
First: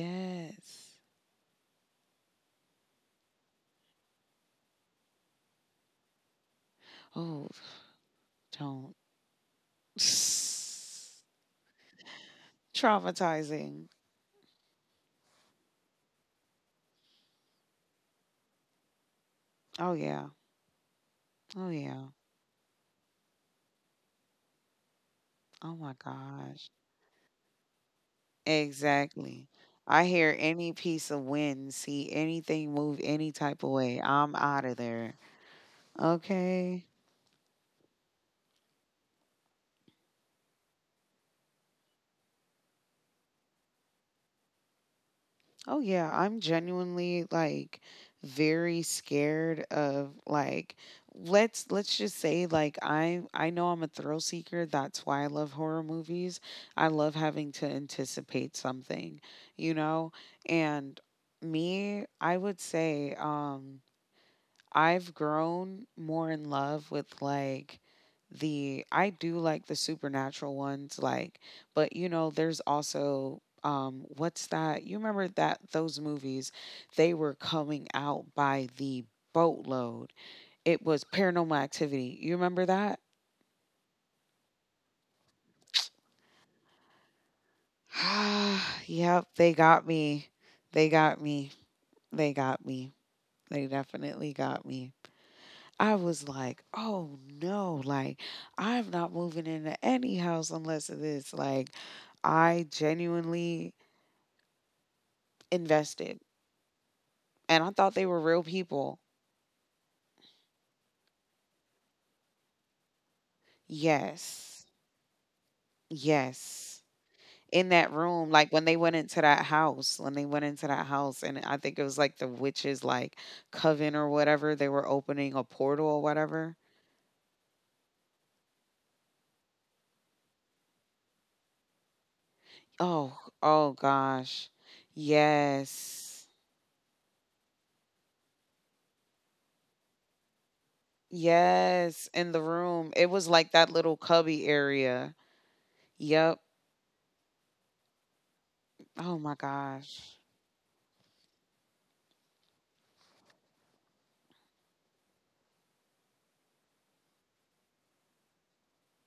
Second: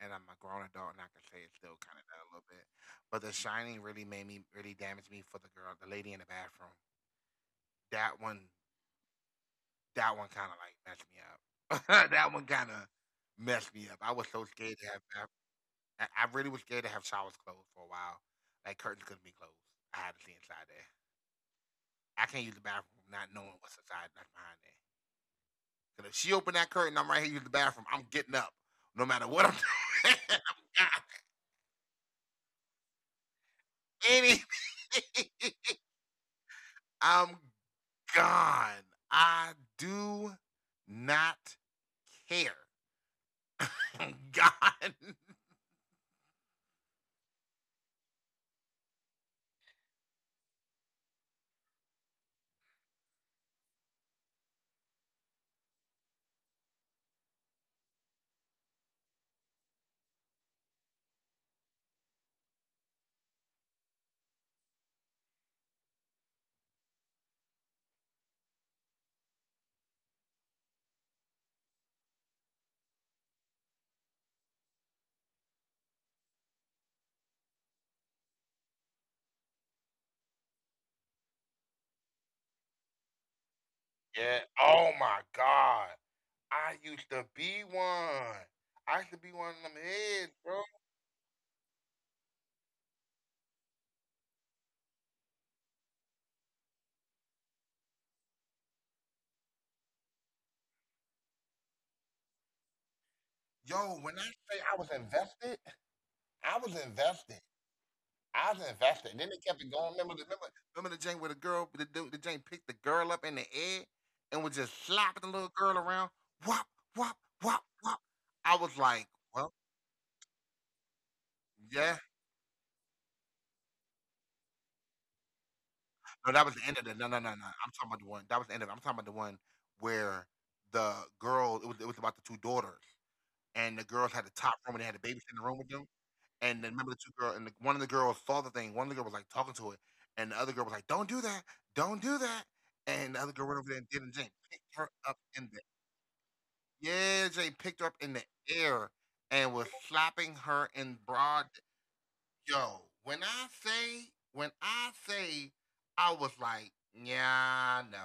And I'm a grown adult and I can say it's still kind of done a little bit. But The Shining really made me really damaged me for the girl, the lady in the bathroom. Oh, That one, don't. that one kind of like messed me up. That one kind of messed me up. I Traumatizing. was so scared to have, I really was scared to have showers closed for a while. Like curtains couldn't be closed. I had to Oh see inside yeah. there. Oh I can't yeah. use the bathroom not knowing what's inside, not behind there. 'Cause if Oh she my opened that curtain, I'm gosh. right here using the bathroom. I'm getting up, no matter what I'm Exactly. doing. I hear any piece of wind, see anything move any type of way. I'm Anything. out of there. Okay. I'm gone. I do not care. God, Oh yeah, I'm genuinely like very scared of like let's just say like I know I'm a thrill seeker. That's why I love horror movies. I love having to anticipate something, you know? And me, I would say I've grown more in love with like the I do like the supernatural ones like but you know there's also what's that, you remember that those movies they were coming out by the boatload? It was paranormal activity, you remember that? yeah. Oh my God. I used to be one. I used to be one Yep, of them they got heads, me, bro. they got me, they got me, they definitely got me. I was like, oh no, like I'm not moving into any house unless it is like I Yo, when genuinely I say I was invested, I invested. was invested. And I thought I they were was real invested. And then they people. kept it going. Remember the Jane where the Jane picked the girl up in the air and was just Yes. slapping the little girl around. Wop, wop, Yes. wop, wop. In that I was room, like, like when they well, went into that house, when they went into that house, yeah, and I think it was like the witches, like coven or whatever, they were opening a no, that portal was the or end of the no, no, whatever. no, no. I'm talking about the one that was the end of it. I'm talking about the one where the girl it was about the two daughters and Oh, the girls had the oh top room and they had a gosh. babysit in the room with them. And then Yes. remember the two girls and the, one of the girls saw the thing. One of the girls was like talking to it, and the other girl was like, "Don't do that, don't do that." Yes, in the And the other room. girl It went over was there and like did it. And that Jane little picked her cubby up in area. the Yep. yeah, Jay picked her up in the air Oh and my was gosh. slapping her in broad yo. When I say I was like, yeah, no.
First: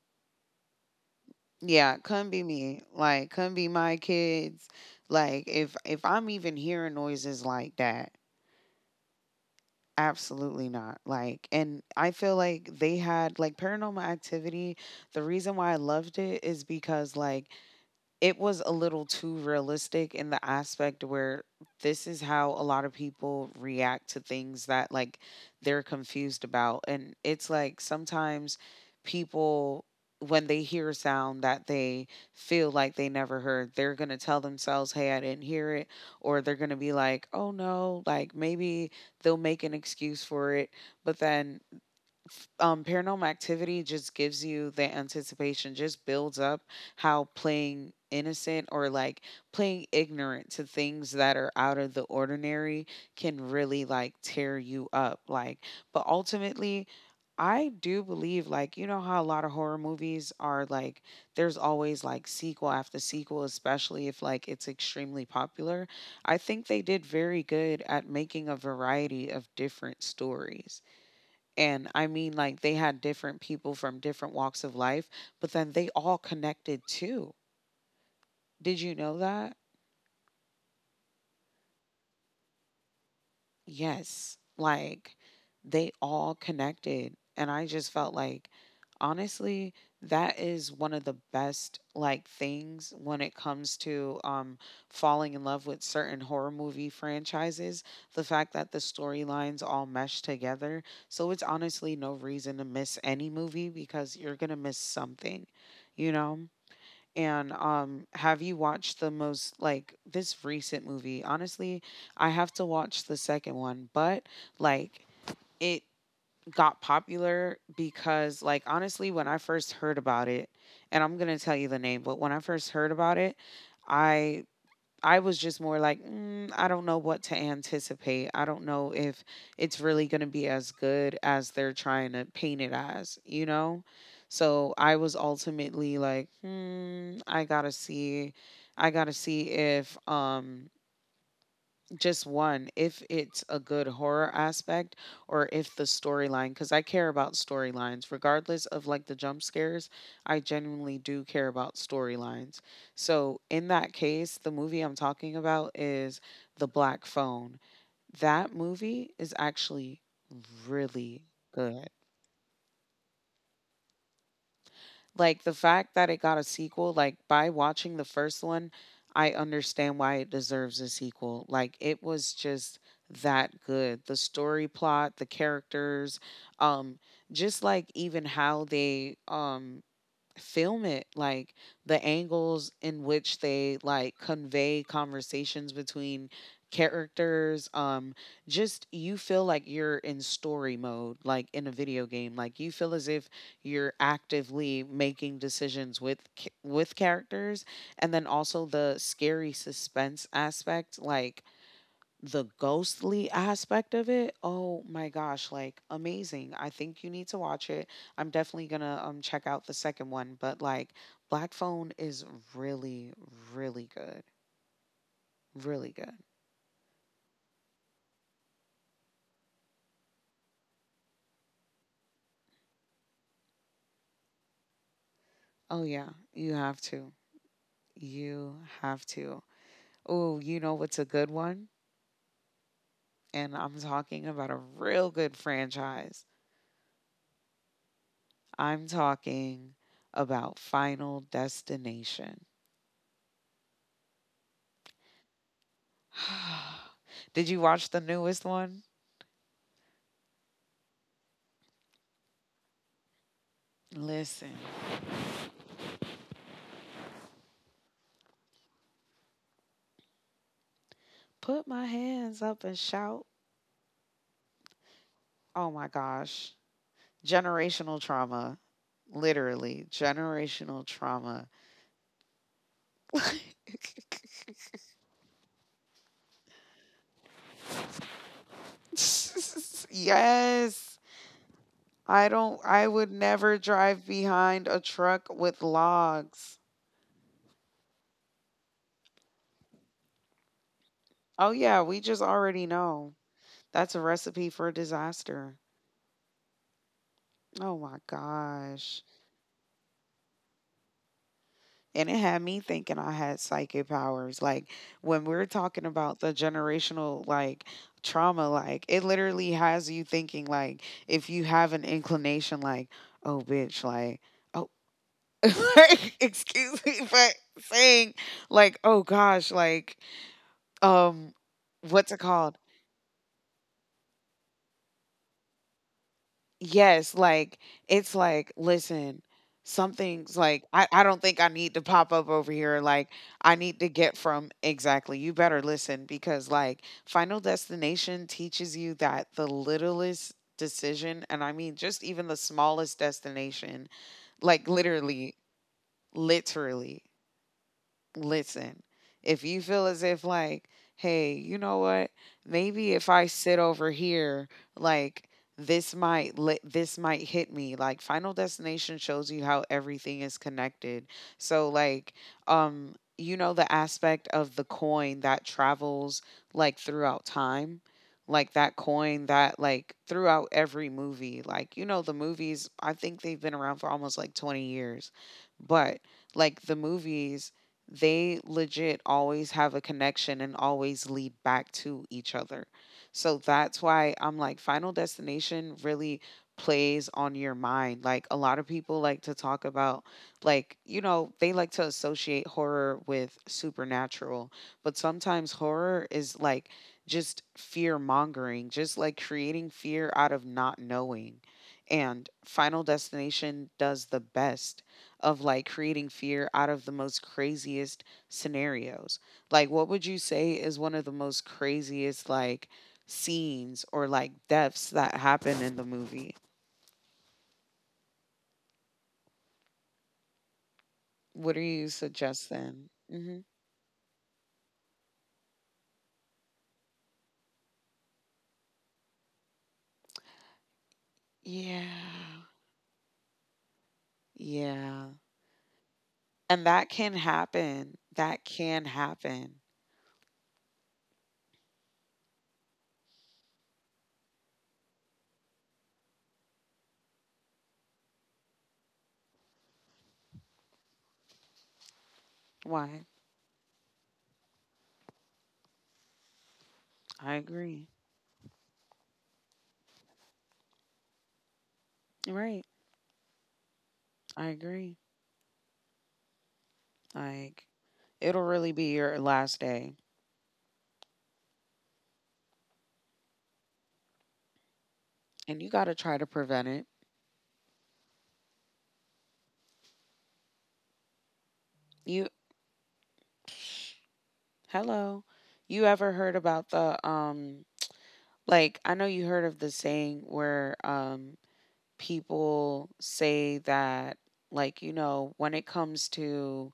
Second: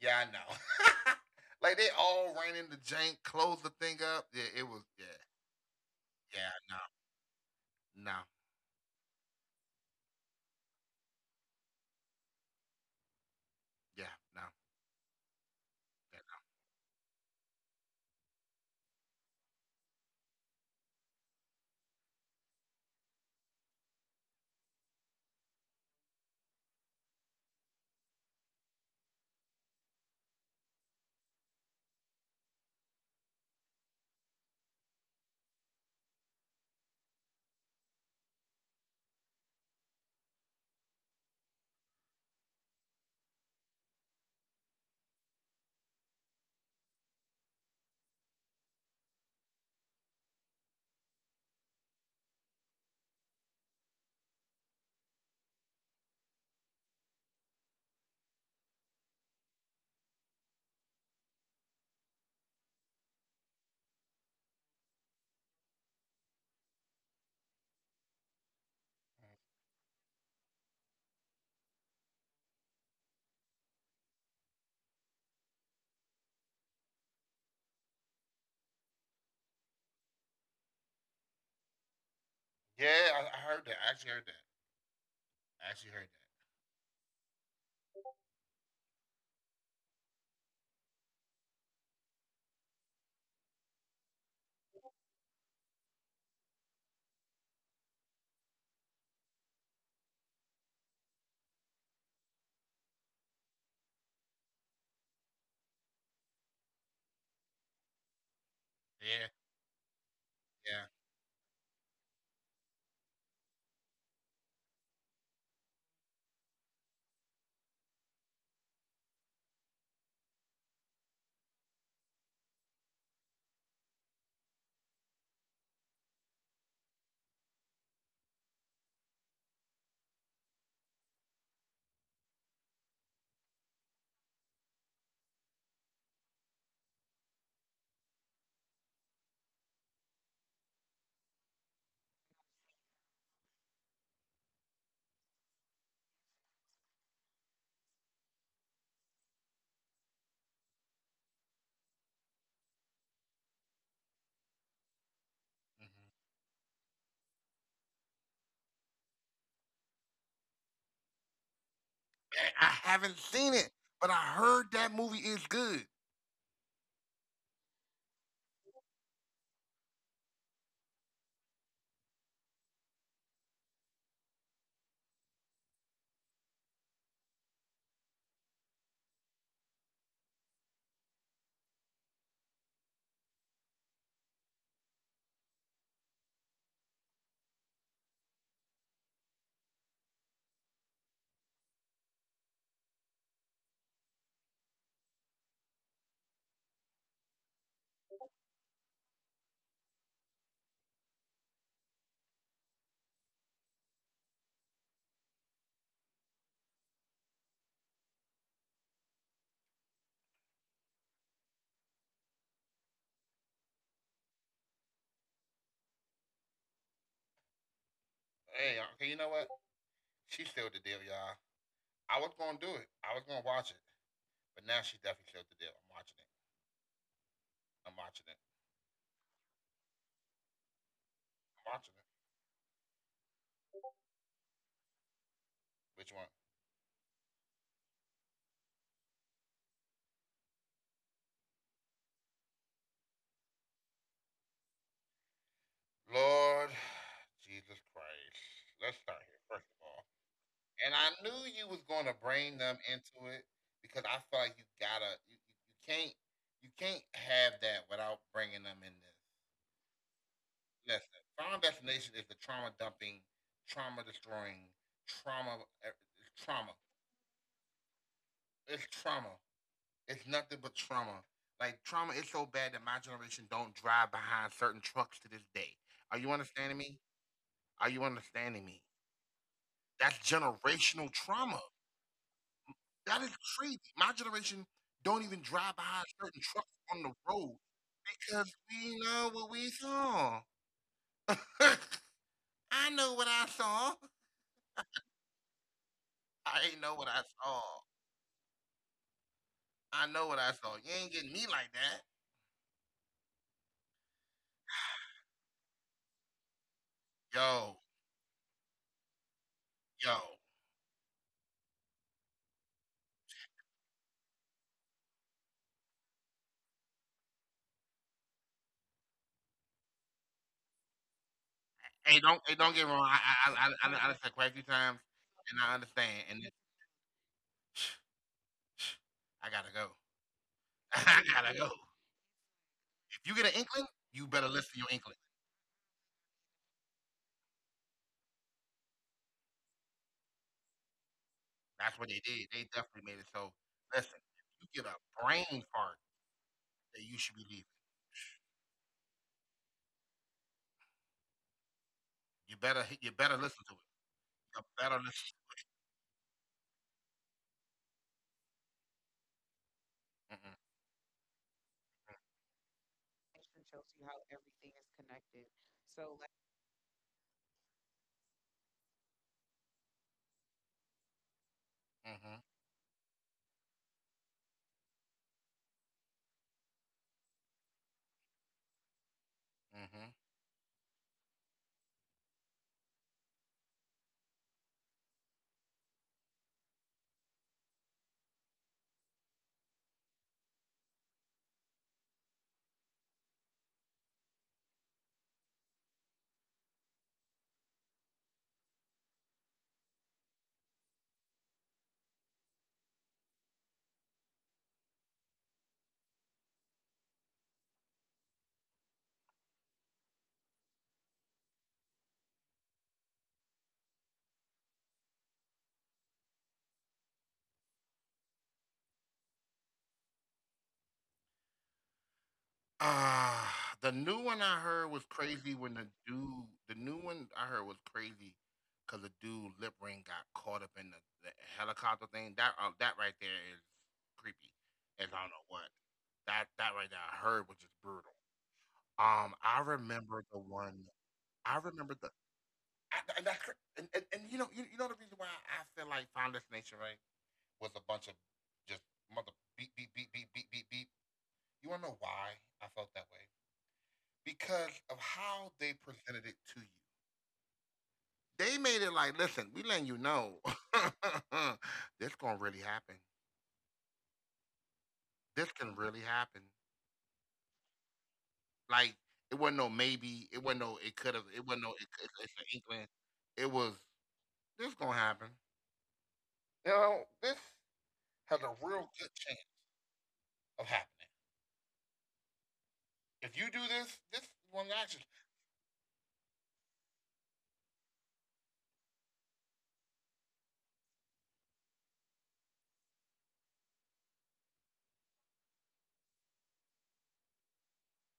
Yeah, I know. Like they Yeah, come all be ran into me. Jank, Like, come closed the be thing my up. Yeah, it kids. was. Yeah, Like, if I'm yeah, even no, hearing noises like that, no, absolutely not. Like, and I feel like they had like yeah, paranormal no. activity. The reason why I Yeah, loved no. it is because like it was a little too realistic in the aspect where this is how a lot of people react to things that like they're confused about, and it's like sometimes people when they hear a sound that they feel like they never heard, they're going to tell themselves, hey, I didn't hear it, or they're going to be like, oh no, like maybe they'll make an excuse for it. But then, paranormal activity just gives you the anticipation, just builds up how playing innocent or like playing ignorant to things that are out of the ordinary can really like tear you up. Like, but ultimately, I do believe, like, you know, how a lot of horror movies are like, there's always like sequel after sequel, especially if like it's extremely popular. I think they did very good at making a variety of different stories. And I mean, like, they had different people from different walks of life, but then they all connected too. Did you know that? Yeah, I heard that. I actually heard that. Yes, I like actually heard that. they all connected. And I just felt like, honestly, that is one of the best like things when it comes to falling in love with certain horror movie franchises. The fact that the storylines all mesh together. So it's honestly no reason to miss any movie because you're gonna miss something, you know? And Yeah, have you watched the most yeah. like this recent movie? Honestly, I have to watch the second one, but like it got popular because like honestly, when I first heard about it, and I'm gonna tell you the name, but when I first heard about it, I I was just more like, mm, I don't know what to anticipate. I don't know if it's really going to be as good as they're trying to paint it as, you know? So I was ultimately like, hmm, I got to see. I got to see if just one if it's a good horror aspect or if the storyline, because I care about storylines regardless of like the jump scares. I genuinely do care about storylines. So in that case, the movie Hmm. I'm talking about is The Black Phone. That movie is actually Hey, really I haven't good. seen it, but I heard that movie is good. Like the fact that it got a sequel, like by watching the first one, I understand why it deserves a sequel. Like it was just that good. The story plot, the characters, um just like even how they film it, like the angles in which they like convey conversations between characters. Just you feel like you're in story mode like in a video game, like you feel as if you're actively making decisions with with characters, and then also the scary suspense aspect, like the ghostly aspect of it, oh my gosh, like amazing. I think you need to watch it. I'm definitely gonna check out the second one, but like Black Phone is really, really good. Really good. Hey, okay, you know what? She sealed the deal, y'all. I was gonna do it. I was gonna watch it, but now she definitely sealed the deal. I'm watching it. Oh yeah, you have to. I'm watching it. You have to. Oh, you know what's a good I'm watching one? it. And I'm talking about a real good Which one? franchise. I'm talking about Final Destination. Lord, Jesus Did you watch the Christ. newest Let's one? start here. First of all, and I knew you was going to bring them into it because I feel Listen. like you can't you can't have that without bringing them in this. Put my Listen, hands up Final and shout. Destination is the trauma dumping, trauma Oh my destroying, gosh. trauma eh, Generational it's trauma. trauma. Literally, generational It's trauma. trauma. It's nothing but trauma. Like trauma is so bad that my generation don't drive behind certain trucks to this day. Are you understanding me? Are you Yes. understanding me? That's I would never generational drive trauma. behind a truck with That is crazy. logs. My generation don't even drive behind certain trucks on the road because we Oh, know yeah, what we we just already saw. know. That's a recipe I for know what disaster. I saw. Oh my I ain't gosh. know what I saw. And it I know had what me I saw. thinking You I ain't had getting me like psychic that. powers. Like when we're talking about the generational like trauma, like it literally Yo, has you thinking like if you have an yo. inclination like, oh bitch, like oh like excuse me, but saying like, oh gosh, like um what's it called? Hey, don't get me wrong. I I I, I done said quite a few times, Yes, and I like understand. And it, it's like, listen, something's like I, I I gotta don't think go. I need to pop up over I here. gotta Like go. If I need to get from you get an exactly. inkling, You better you better listen listen to your because inkling. like Final Destination teaches you that the littlest decision, and I mean just even the smallest That's what they did. They destination, definitely made it like so. literally, Listen, if you get a brain literally fart that you should be leaving, listen, if you feel as if like, hey, you know what? Maybe if I sit over you better here, listen to it. like You better listen. This might hit me. Like Final Destination shows you how everything is connected. Mm-mm, So like, you know the aspect of the coin that travels like throughout time. Like that coin that like throughout every movie, like you know the movies. mm-hmm, I think they've been around for almost like 20 years, but like the movies they legit always have a connection and mm-hmm. always lead back to each other. So that's why I'm like, Final Destination really plays on your mind. Like, a lot of people like to talk about, like, you know, they like to associate horror with supernatural, but sometimes horror is like just fear mongering, just like creating fear out of not knowing. And Final Destination does the best of like creating fear out of the most craziest scenarios. Like, what would you say is one of the most craziest like scenes or like deaths that happen in the movie? What are you suggesting? Uh, the Hmm. new one I heard was crazy when the dude. The new one I heard was crazy because the dude lip ring got caught up in the helicopter thing. That Yeah, that right there is creepy. As I don't know what yeah, that that right there I heard and was that just can brutal. happen. That I can remember the happen. one. I remember the I, and that's And you know the reason why I feel like Founders Nation, right, was a bunch of just mother beep beep beep beep beep beep beep. You wanna know why I felt that way? Why? Because of how they presented it to you. They I made it agree. like, listen, we letting you know this gonna really happen. Right. This I can really agree. happen. Like, Like it wasn't no it'll really be maybe. It your wasn't no last it could have. day, It wasn't no it's an inkling. It was This gonna happen. You and know you got this to try to prevent it. has a real good chance of happening. If you do You. this one action. Hello. You ever heard about the like I know you heard of the saying where people say that like you know when it comes to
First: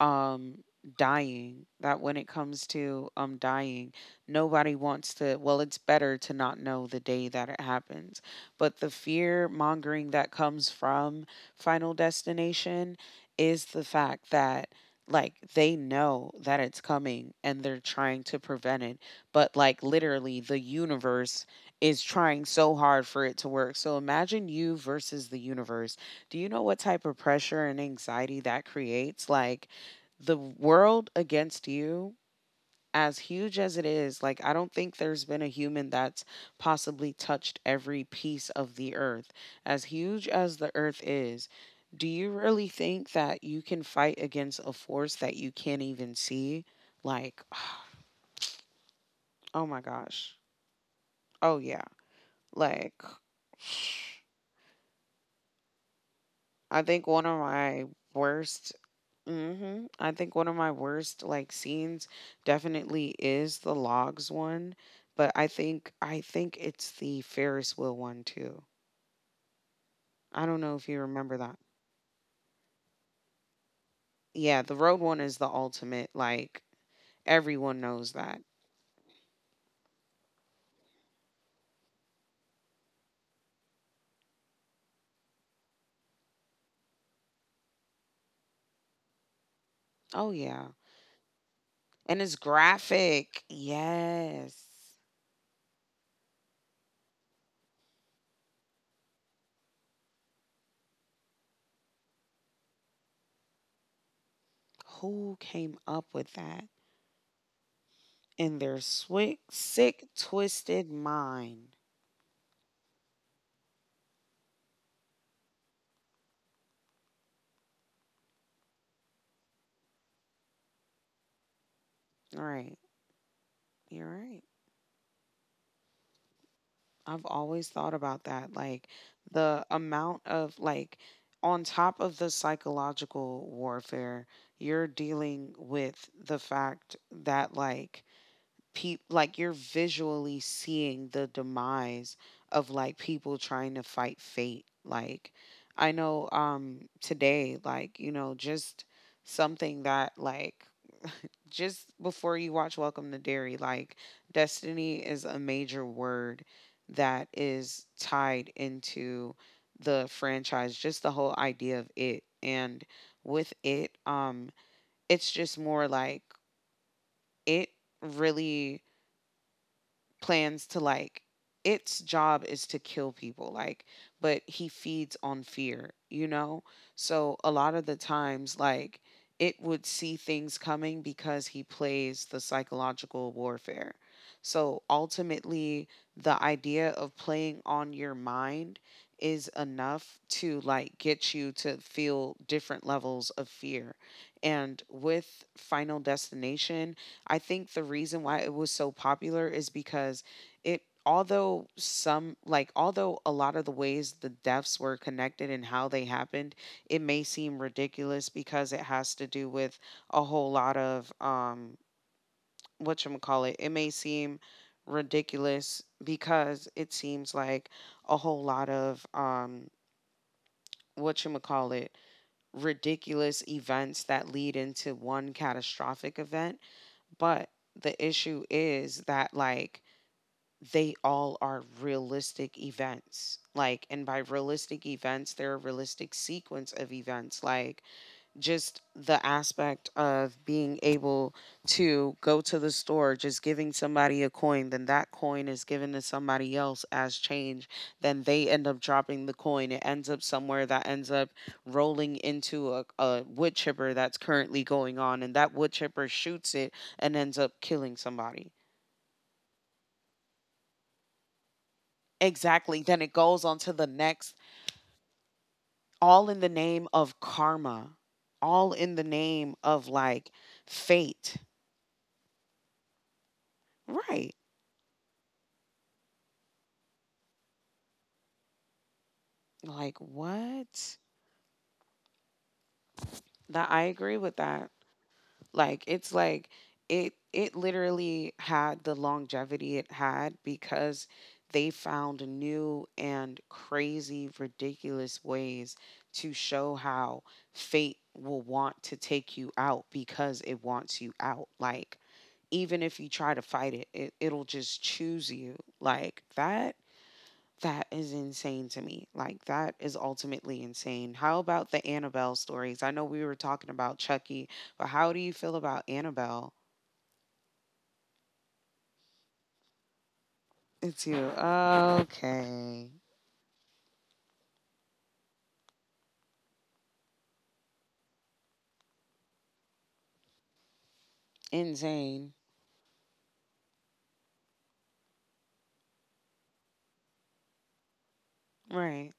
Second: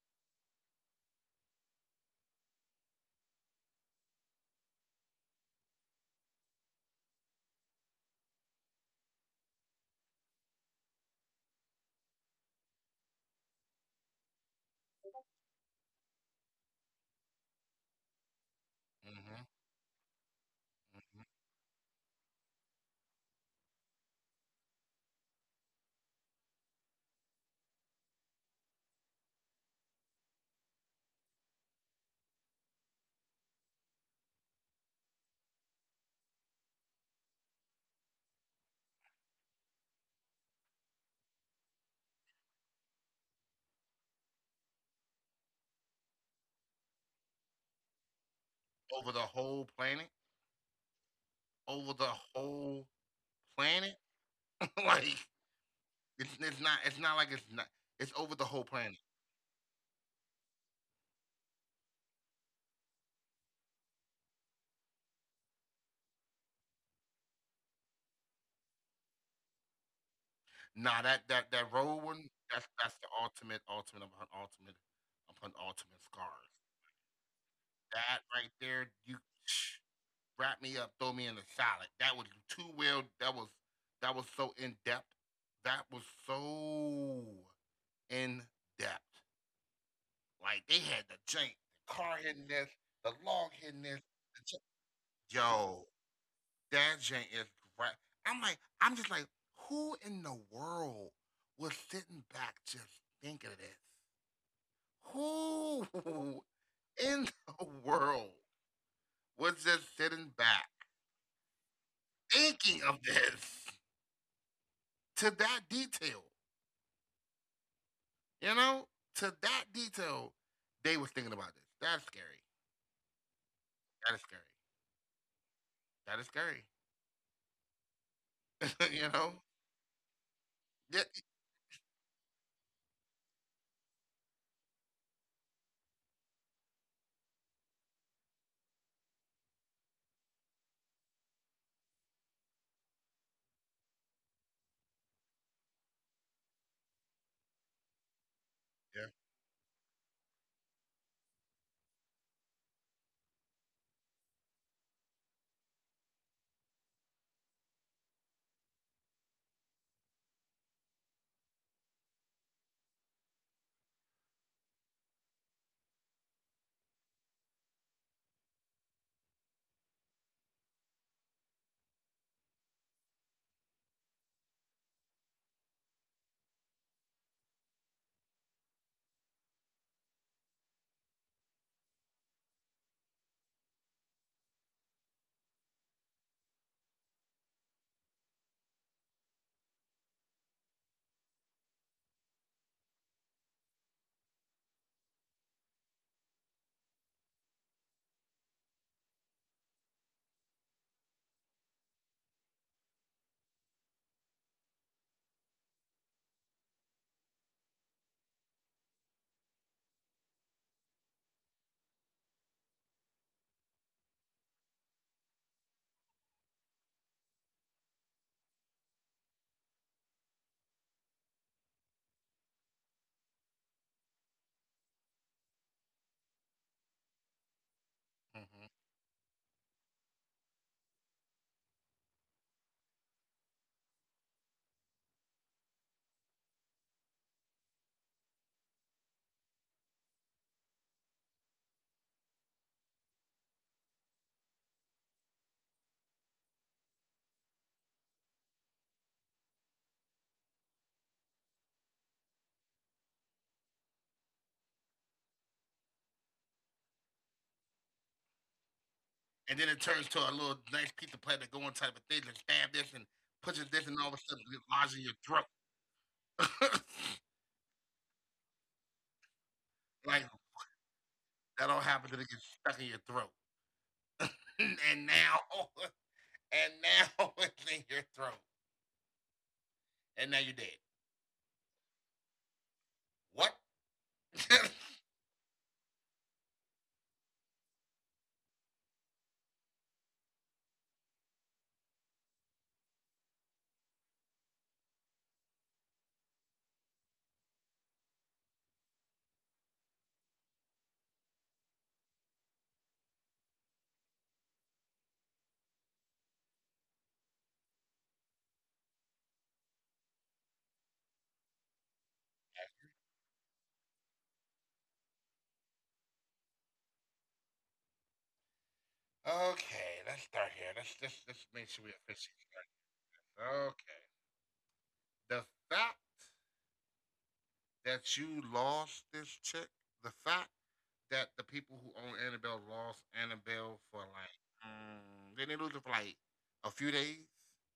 um dying, that when it comes to dying, nobody wants to, well, it's better to not know the day that it happens. But the fear mongering that comes from Final Destination is the fact that like they know that it's coming and they're trying to prevent it, Mm-hmm. but like literally the Mm universe is trying so hard for it to work. So imagine you versus the universe. Do you know what type of pressure and anxiety that creates? Like the world against you, as huge as it is, like I don't think there's been a human that's possibly touched every piece of the earth, as huge as the earth is. Do you really think that you can fight against a force that you can't even see? Like hmm. Over the oh whole my planet, gosh. Oh yeah. over the whole Like planet, like it's i not. It's think not one like of it's not. my It's over the whole worst planet. I think one of my worst like scenes definitely is the logs one, but I think it's the Ferris wheel one too. I don't know if you Nah, that remember that that. that road one. That's the ultimate, ultimate upon Yeah, the ultimate road one is the upon ultimate. ultimate scars. Like everyone knows That that. right there, you wrap me up, throw me in the salad. That was too well. That was so in depth. That was so in depth. Oh yeah, Like they had the jank, the and car it's hitting this, the graphic. log hitting this. the Yes. j- Yo, that jank is great. I'm just like, who in the world was sitting back just thinking of this? Who came Who up with that in the world in their was just sick, sitting back twisted mind? thinking of this to that detail? You know, to that detail, they was thinking about this. That's All scary. right, you're That is right. scary. I've always thought about that. That is Like scary. you know? the amount of like Yeah. on top of the psychological warfare, you're dealing with the fact that like peop like you're visually seeing the demise of like people trying to fight fate. Like I know today like you know just Yeah. something that like just before you watch Welcome to Dairy, like destiny is a major word that is tied into the franchise, just the whole idea of it. And with it, it's just more like it really plans to like its job is to kill people, like, but he feeds on fear, you know. So a lot of the times like it would see things coming because he plays the psychological warfare. So ultimately the idea of playing on your mind is enough to like get you to feel different levels of fear. And with Final Destination, I think the reason why it was so popular is because it although some like although a lot of the ways the deaths were connected and how they happened, it may seem ridiculous because it has to do with a whole lot of what you call it. It may seem ridiculous because it seems like a whole lot of what you call it, ridiculous events that lead into one catastrophic event. But the issue Mm-hmm. is that like they all are realistic events. Like, and by realistic events, they're a realistic sequence of events. Like just the aspect of being able to go to the store, just giving somebody a coin, then that coin is given to somebody else as change. Then they end up dropping the coin. It ends up somewhere that ends up rolling into a wood chipper that's currently going on, and that wood chipper shoots it and ends up killing somebody. And then it turns to a little nice pizza platter going type of thing and stab Exactly. this and Then it goes on pushes to this the and all of a next, sudden it lodges in your all in the throat. name of karma, all in the name of Like like fate. that all happens and it gets stuck in your throat. Right. and now and now it's in your throat. Like And now you're dead. what? What? That, I agree with that. Okay, Like it's like it literally had the longevity it had because they found new and crazy ridiculous ways to show how fate will want to take you out because it wants you out. Like even if you try to fight it, it'll just choose you. Like that. That is insane to me. Like that is ultimately insane. How about the Annabelle stories? I know we were talking about Chucky, but how do you feel about Annabelle? It's you. let's start here. let's make sure Okay. we officially start. Okay. The fact that you lost this chick, the fact Insane. that the people who own Annabelle lost Annabelle for like they didn't lose it for like a few days Right.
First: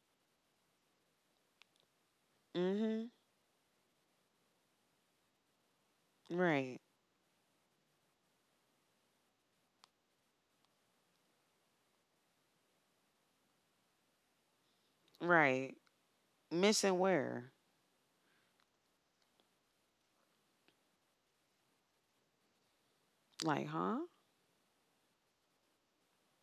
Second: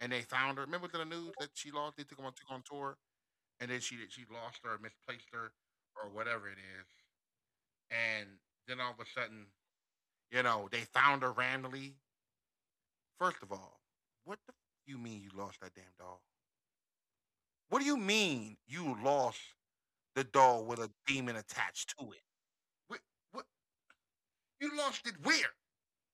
and they found her. Remember the news that she lost? They took her on tour, Mm-hmm. and then she lost her, misplaced her, or whatever it Right. is. And then all of a sudden, they found her randomly. First of all, what the f- you mean you Right. lost that damn doll? Missing where? What do you mean you lost the doll with a demon attached to it? What, Like, what huh? you lost it where?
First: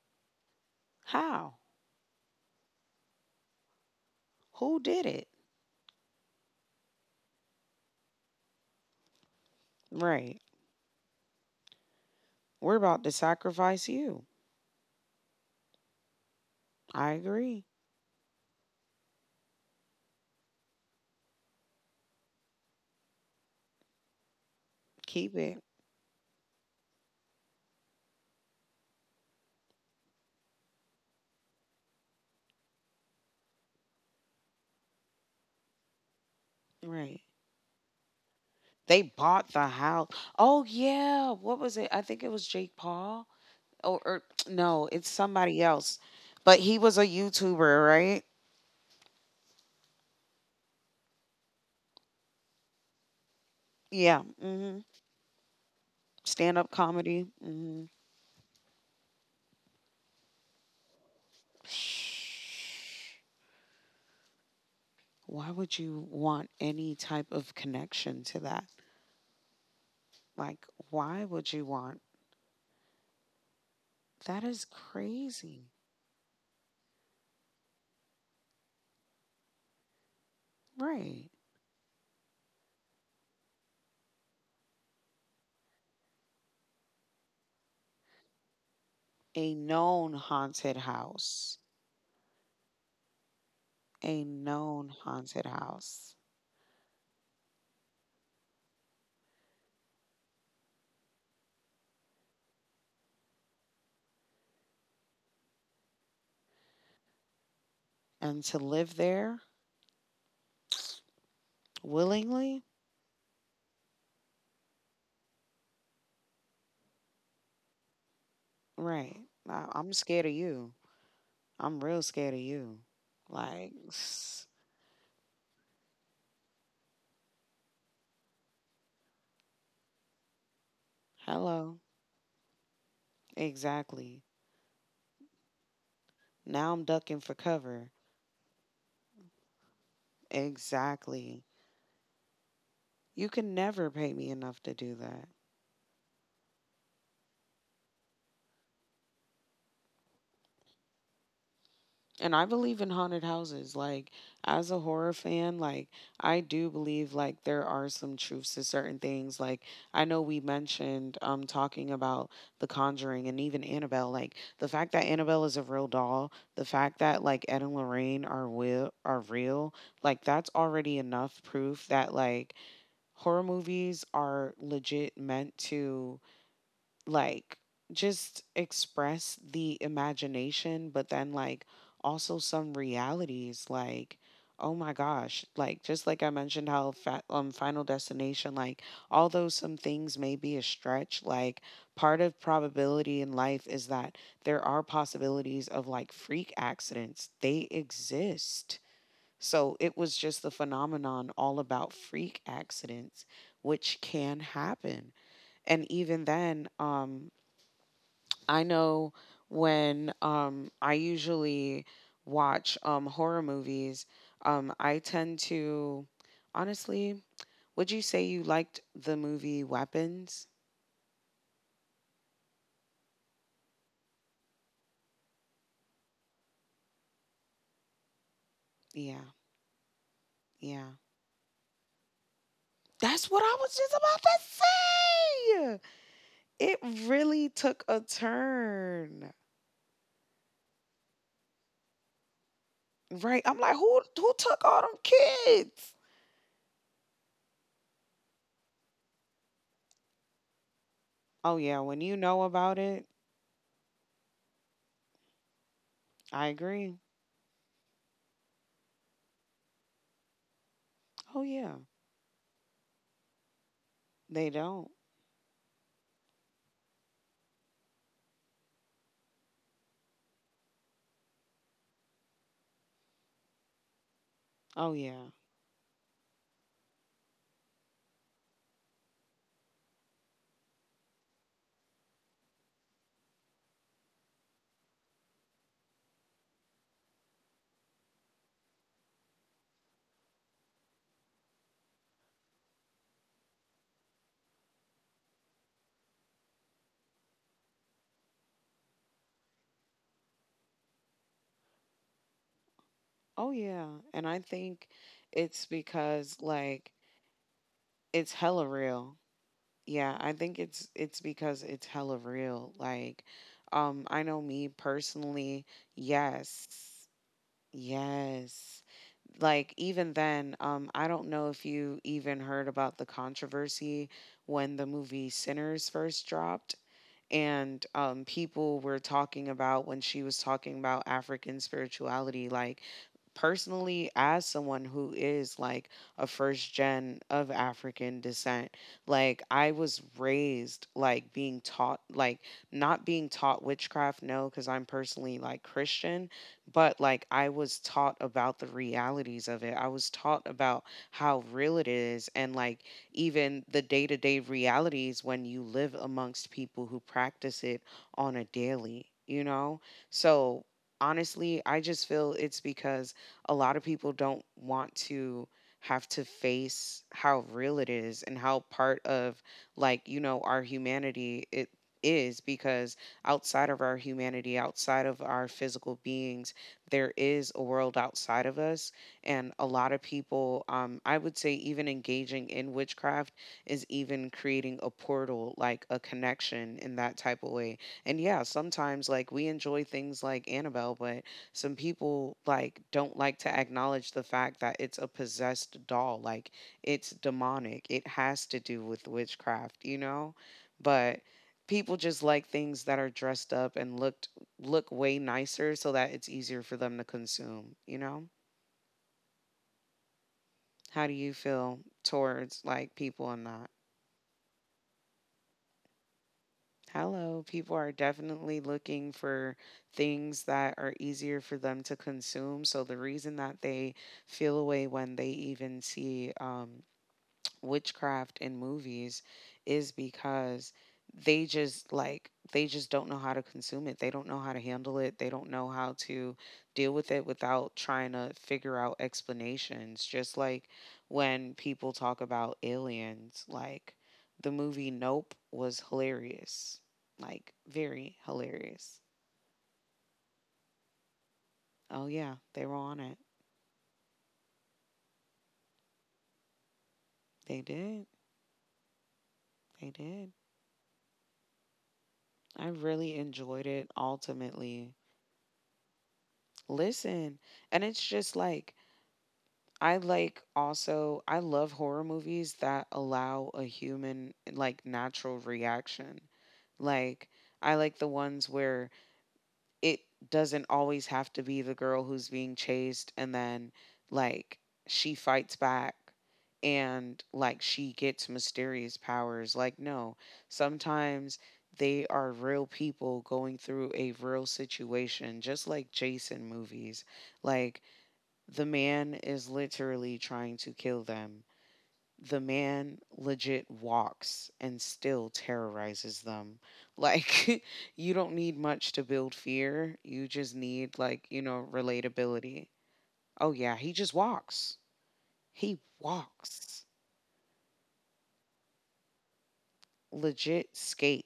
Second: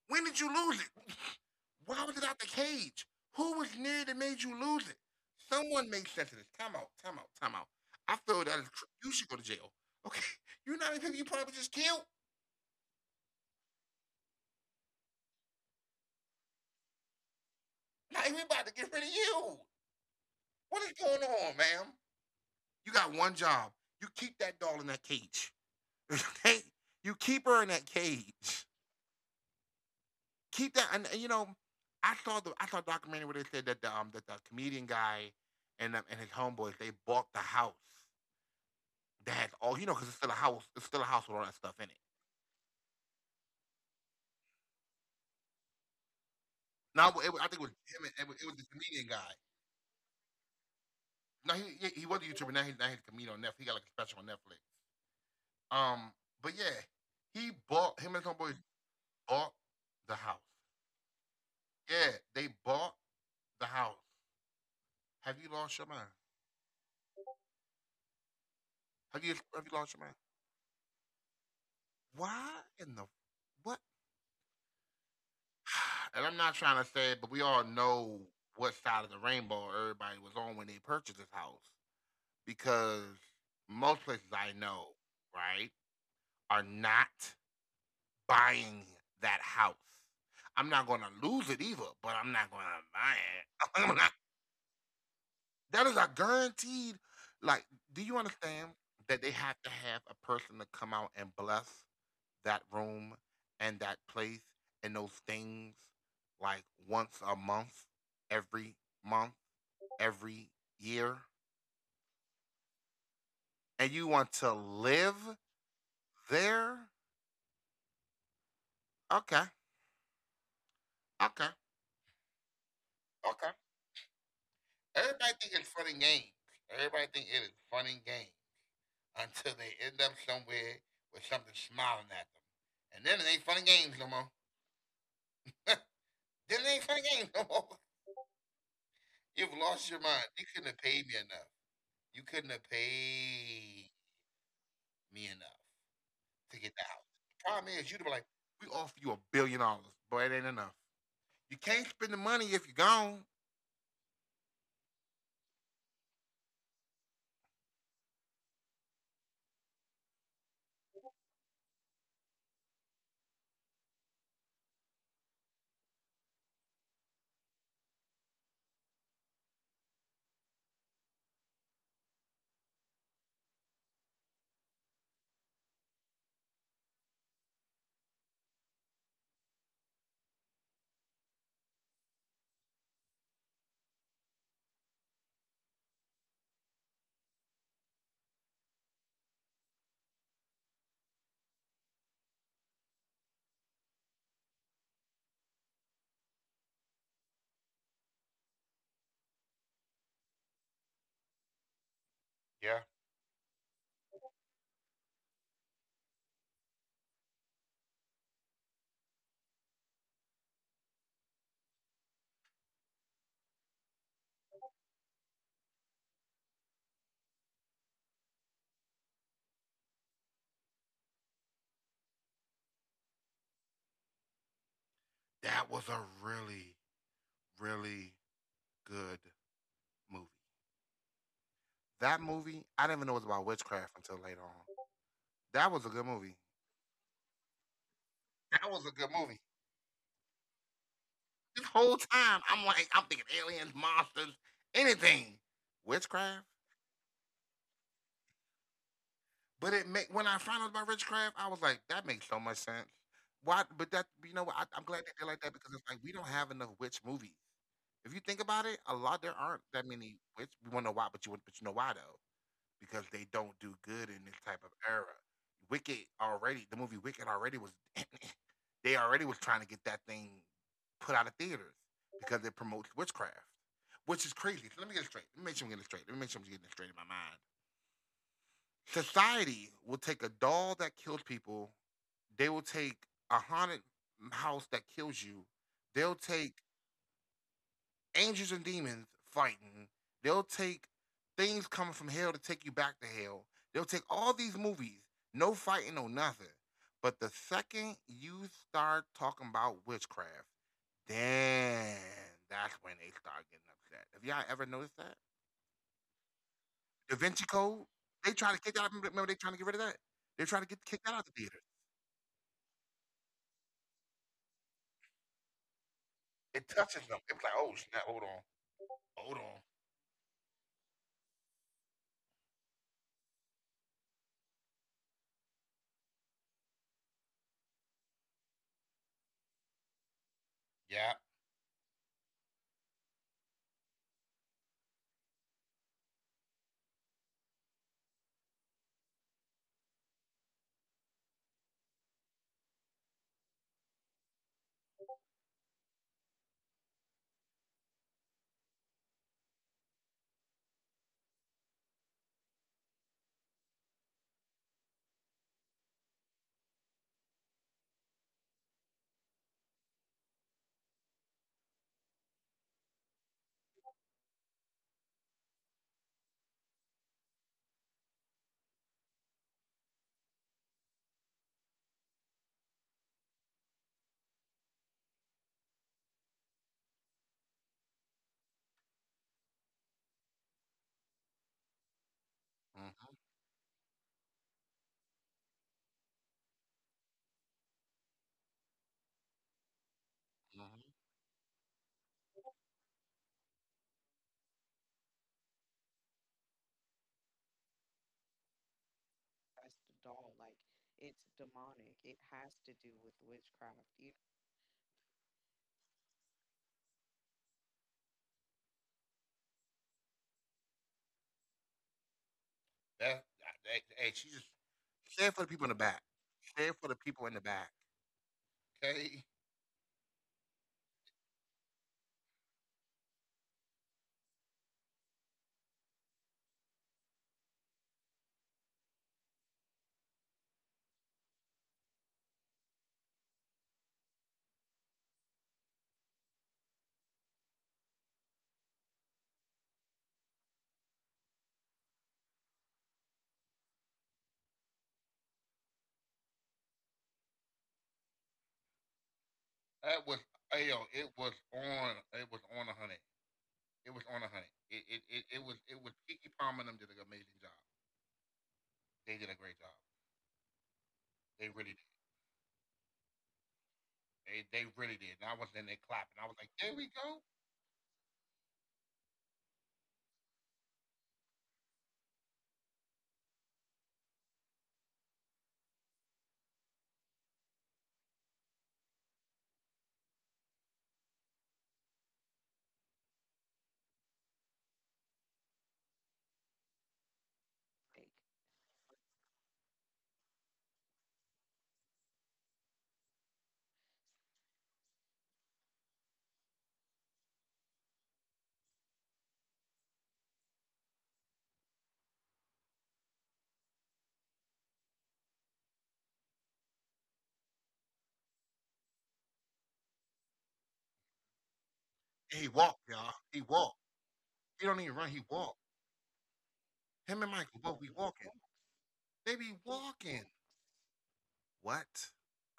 When did you lose it? How? Why was it out the cage? Who was near that made you lose it? Who did it? Someone make sense of this. Time out, time out, time out. I feel you should go to jail. Okay, you know Right. how many people you probably just killed? We're about to sacrifice you. I Now we agree. about to get rid of you. What is going on, ma'am? You got one job. You keep that doll in that cage. Keep it. Okay, you keep her in that cage. Keep that. I saw a documentary where they said that the comedian guy and his homeboys they bought the house. Right. That's all you know, because They it's still a bought house. the It's still a house. house with all that Oh stuff in it. yeah. What was it? I think it was Jake Paul or no, it's somebody Now else. I think it was But he him. was And, a it, was, it was the YouTuber, comedian guy. right? No, he was a YouTuber. Now he's a comedian on Netflix. He got like a special on Netflix. Yeah. hmm Um, but yeah, he Stand up bought him and his comedy. homeboys Hmm bought the house. Yeah, they bought the house. Have you lost your mind? Why would you want any type of Have you connection have to you that? lost your mind? Like, Why why would in you the want? what? That is And I'm not trying to crazy. say it, but we all know what side of the rainbow everybody was on when they purchased this house. Right. Because most places I know, right, are not buying that house. I'm A not going to known lose it either, haunted but I'm not going to house. buy it. I'm not- A That is a known haunted guaranteed. house. Like, do you understand that they have to have a person to come out and bless that room and that place and those things like once a every month, And to every live there year? And you willingly? want to live there? Okay. Right. Okay. I'm scared of you. I'm Okay. real scared of you. Everybody Like, think it's fun and s- games. Everybody think it is fun and game until they end up somewhere with something smiling at them, and then it hello. ain't fun and games no more. Then Exactly. it ain't fun and games no more. Now I'm ducking for You've cover. lost your mind. You couldn't have paid me enough. You couldn't have Exactly. paid You can me never enough pay me enough to do to get the that. house. The problem is, you'd be like, we offer you $1 billion, but it ain't enough. You can't spend the money if you're gone. And I believe in haunted houses. Like, as a horror fan, like, I do believe, like, there are some truths to certain things. Like, I know we mentioned talking about The Conjuring and even Annabelle. Like, the fact that Annabelle is a real doll, the fact that, like, Ed and Lorraine are, will, are real, like, that's already enough proof that, like, horror movies are legit meant to like just express the imagination, but then like also some realities. Like, oh my gosh, like just like I mentioned how Final Destination, like although some things may be a stretch, like part of probability in life is that there are possibilities of like freak accidents. They exist. So it was just the Yeah. phenomenon all about freak accidents, which can happen. And even then, I know when I usually watch horror movies, I tend to, honestly, would you say you liked the movie Weapons? That was a really, really good movie. Yeah, That movie, yeah. I didn't even know it was about witchcraft until later on. That's what I was That just was a good movie. about to say. It That was a good really movie. took a turn, This whole time, I'm like, I'm thinking aliens, monsters, right? I'm like, anything, who took all witchcraft. them kids? But it make when I found out about witchcraft, I was like, that makes so much sense. Oh yeah, when Why? you But know that, you about know what, I, it, I'm glad they did like that because it's like we don't have enough witch movies. I If you think agree. about it, a lot there aren't that many witch. We want to know why, but you know why though. Oh Because yeah, they don't do good in this type of era. they don't. The movie Wicked already was, they already was trying to get that thing put out of theaters because it promotes witchcraft, Oh which yeah. is crazy. So let me get it straight. Let me make sure I'm getting it straight. Let me make sure I'm getting it straight in my mind. Society will take a doll that kills people. They will take a haunted house that kills you. They'll take angels and demons fighting. They'll take things coming from hell to take you back to hell. They'll take all these movies, no fighting, no nothing. But the second you start talking about witchcraft, then that's when they start getting upset. Have y'all ever noticed that? Oh yeah, and I think Da Vinci it's Code, they because try to kick that out. like Remember, they trying to get rid of that. it's They're trying to hella get kick that out real. of the theater. Yeah, I think it's because it's hella real. Like I know It me touches them. It's like, personally, oh snap! Hold on, yes. hold on. Yes. Like even then, I don't know if you even heard about the controversy when the movie Sinners first dropped and people were Yeah. talking about when she was talking about African spirituality, like personally as someone who is like a first gen of African descent, like I was raised like being taught like not being taught witchcraft, no, because I'm personally like Christian. But like I was taught about the realities of it. I was taught about how real it is, and like even the day to day realities when you live amongst people who practice it on a daily, you know? So honestly, I just feel it's because a lot of people don't want to have to face how real it is and how part of like you know our humanity it is. Because outside of our humanity, outside of our physical beings, there is a world outside of us. And a lot of people, I would say, even engaging in witchcraft is even creating a portal, like a connection in that type of way. And yeah, sometimes Hmm. like we enjoy things like Annabelle, but some people like don't like to acknowledge the fact that it's a possessed doll. Like it's demonic, it has to do with witchcraft, you know? But people just like things that are dressed up and look way nicer so that it's easier for them to consume, you know? How do you That, feel that Hey, she towards just like people and stand for that? the people in the back. Stand for the people in the back. Hello, Okay, people are definitely looking for things that are easier for them to consume. So the reason that they feel away when they even see witchcraft in movies is because they just like they just don't know how to consume it. They don't know how to handle it. They don't know how to deal with it without trying to figure out explanations. Just like when people talk about aliens, like the movie Nope was hilarious. Like very that was hilarious. hey, yo, it was on 100. Oh It yeah, was on they a were hundred. on it. It was Kiki Palmer and them did an amazing job. They They did a great did. job. They They really did. did. I They really really did. enjoyed And I was it in there clapping. I was like, ultimately. there we go. Listen, and it's just like I like also I love horror movies that allow a human like natural reaction. Like I like the ones where it doesn't always have to be the girl who's being chased and then like she fights back and like she gets mysterious powers. Like no, sometimes they are real people going through a real situation, just like Jason movies. Like the man is literally trying to kill them. The man legit walks and still terrorizes them. Like, you don't need much to build fear. You just And need, he like, you walked, know, y'all. He walked. relatability. He don't Oh, even run. yeah, He he just walked. walks. He Him and Michael both be walks. walking. They be walking. What? Legit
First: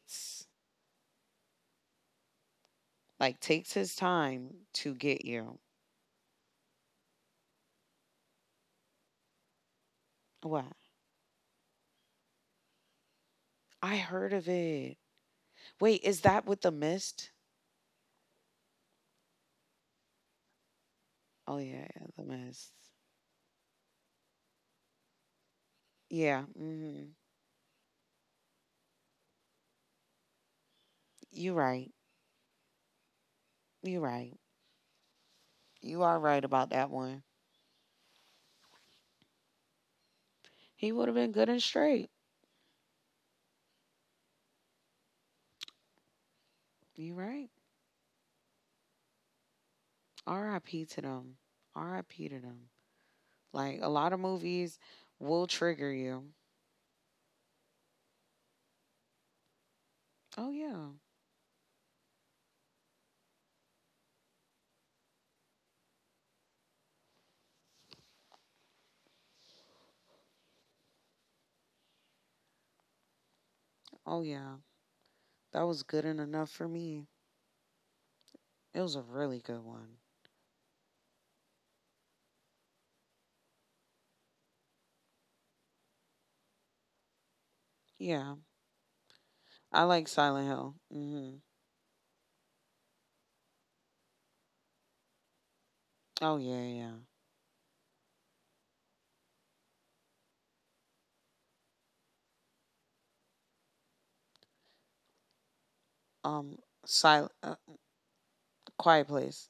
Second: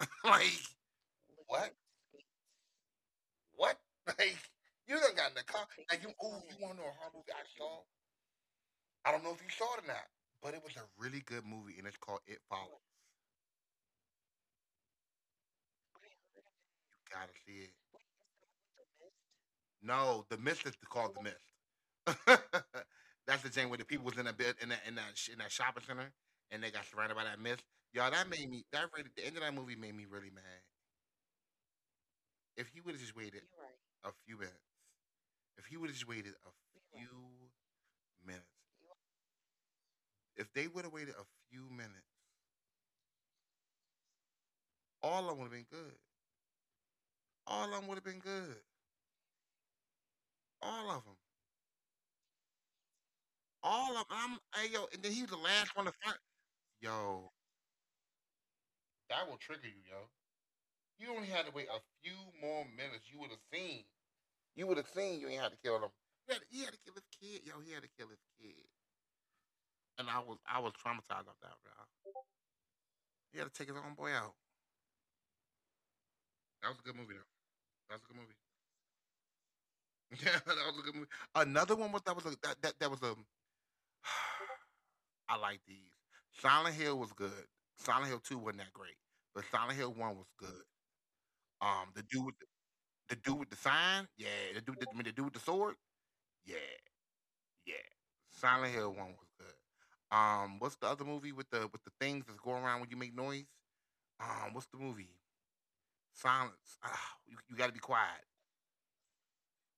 like what? Like, What? takes his Like time you to done got in get the car. you. You wanna know a horror movie I saw? I don't know if you saw it or not, but it was a What? really good movie and it's called It Follows. I heard of it. Wait, is that with You the gotta see mist? it. No, the mist is called the mist. Oh, yeah, yeah the mist. That's the thing where the people was in that bed in that shopping center and they Yeah, got surrounded by that hmm mist. Y'all, that made me that really the end of that movie made me really mad. you're right. If he would have just waited, right, a You're few minutes. right. If he would have just waited You are a right about few that one. minutes. If they would have waited He a would have been few good and minutes, straight. all of them would have been good. You're All of right. them would have been good. All of R.I.P. them. to them. R.I.P. to them. All of Like them. a lot of Hey, yo, and movies then he was the last will one to fight. trigger you. Yo, that will trigger you, yo. Oh You yeah. only had to wait a few more minutes. You would have seen. You would have seen. You ain't had to kill them. He had to kill his kid. Yo, he had to kill his kid. And I was traumatized off that, bro. He had to take his own boy Oh out. yeah. That was good and enough That for was a good me. movie, though. That was a good movie. It was a really good one. Yeah, that was a good movie. Another one was that was a that that, that was a I like these. Silent Hill was good. Silent Hill Yeah. Two wasn't that great, but Silent I Hill like One was Silent good. Hill. Hmm Um, the dude with the, the dude with the sign, yeah. The dude, I mean, the dude with the sword, yeah, Oh yeah, yeah. Yeah. yeah. Silent Hill One was good. What's the other movie with the things that's going around when you make noise? What's the movie? Um, Silence. Ah, you Sil- you got to uh, be quiet. Quiet Place.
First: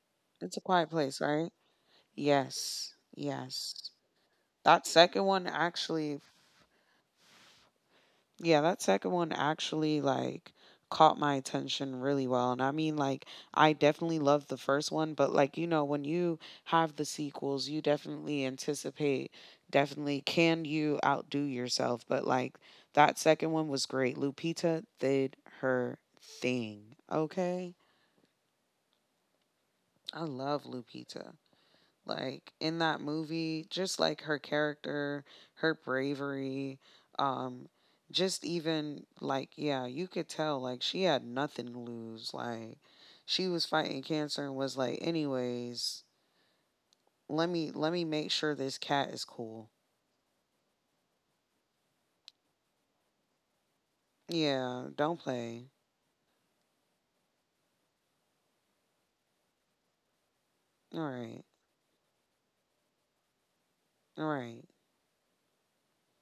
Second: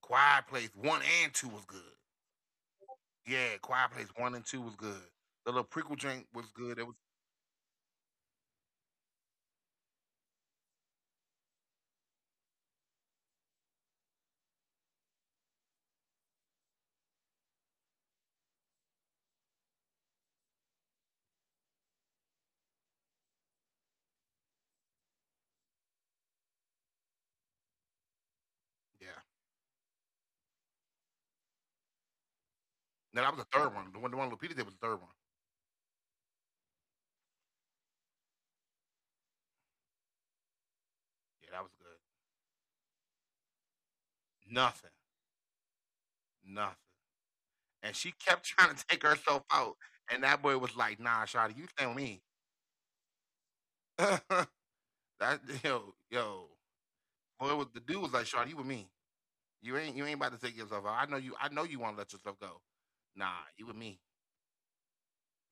Quiet It's a Place Quiet One Place, and Two right? was good. Yes. Yeah, Quiet Yes. Place One and Two was That good. second one The little prequel actually drink was good. It was Yeah, that second one actually like caught my attention really well. And I mean like I definitely loved the first one, but like you know when you have the sequels, you definitely anticipate definitely can you outdo yourself, but like that second one was great. Lupita did her thing. Okay? yeah. I love Lupita like in that No, that movie was the just third like one. The her one the one Lupita did was the character third one. her bravery um just even like yeah you could tell like she had nothing to Yeah, that was lose, good. like she was fighting cancer and was like Nothing. anyways Nothing. let me make And sure she this kept cat is trying to take cool. herself out. And that boy was like, nah, Shotty, you stay with me. Yeah, that, don't play. Yo. Boy was the dude was like, Shotty, you with me. You ain't about to All take right. yourself out. I know you wanna let yourself go. Nah, All you with right. me.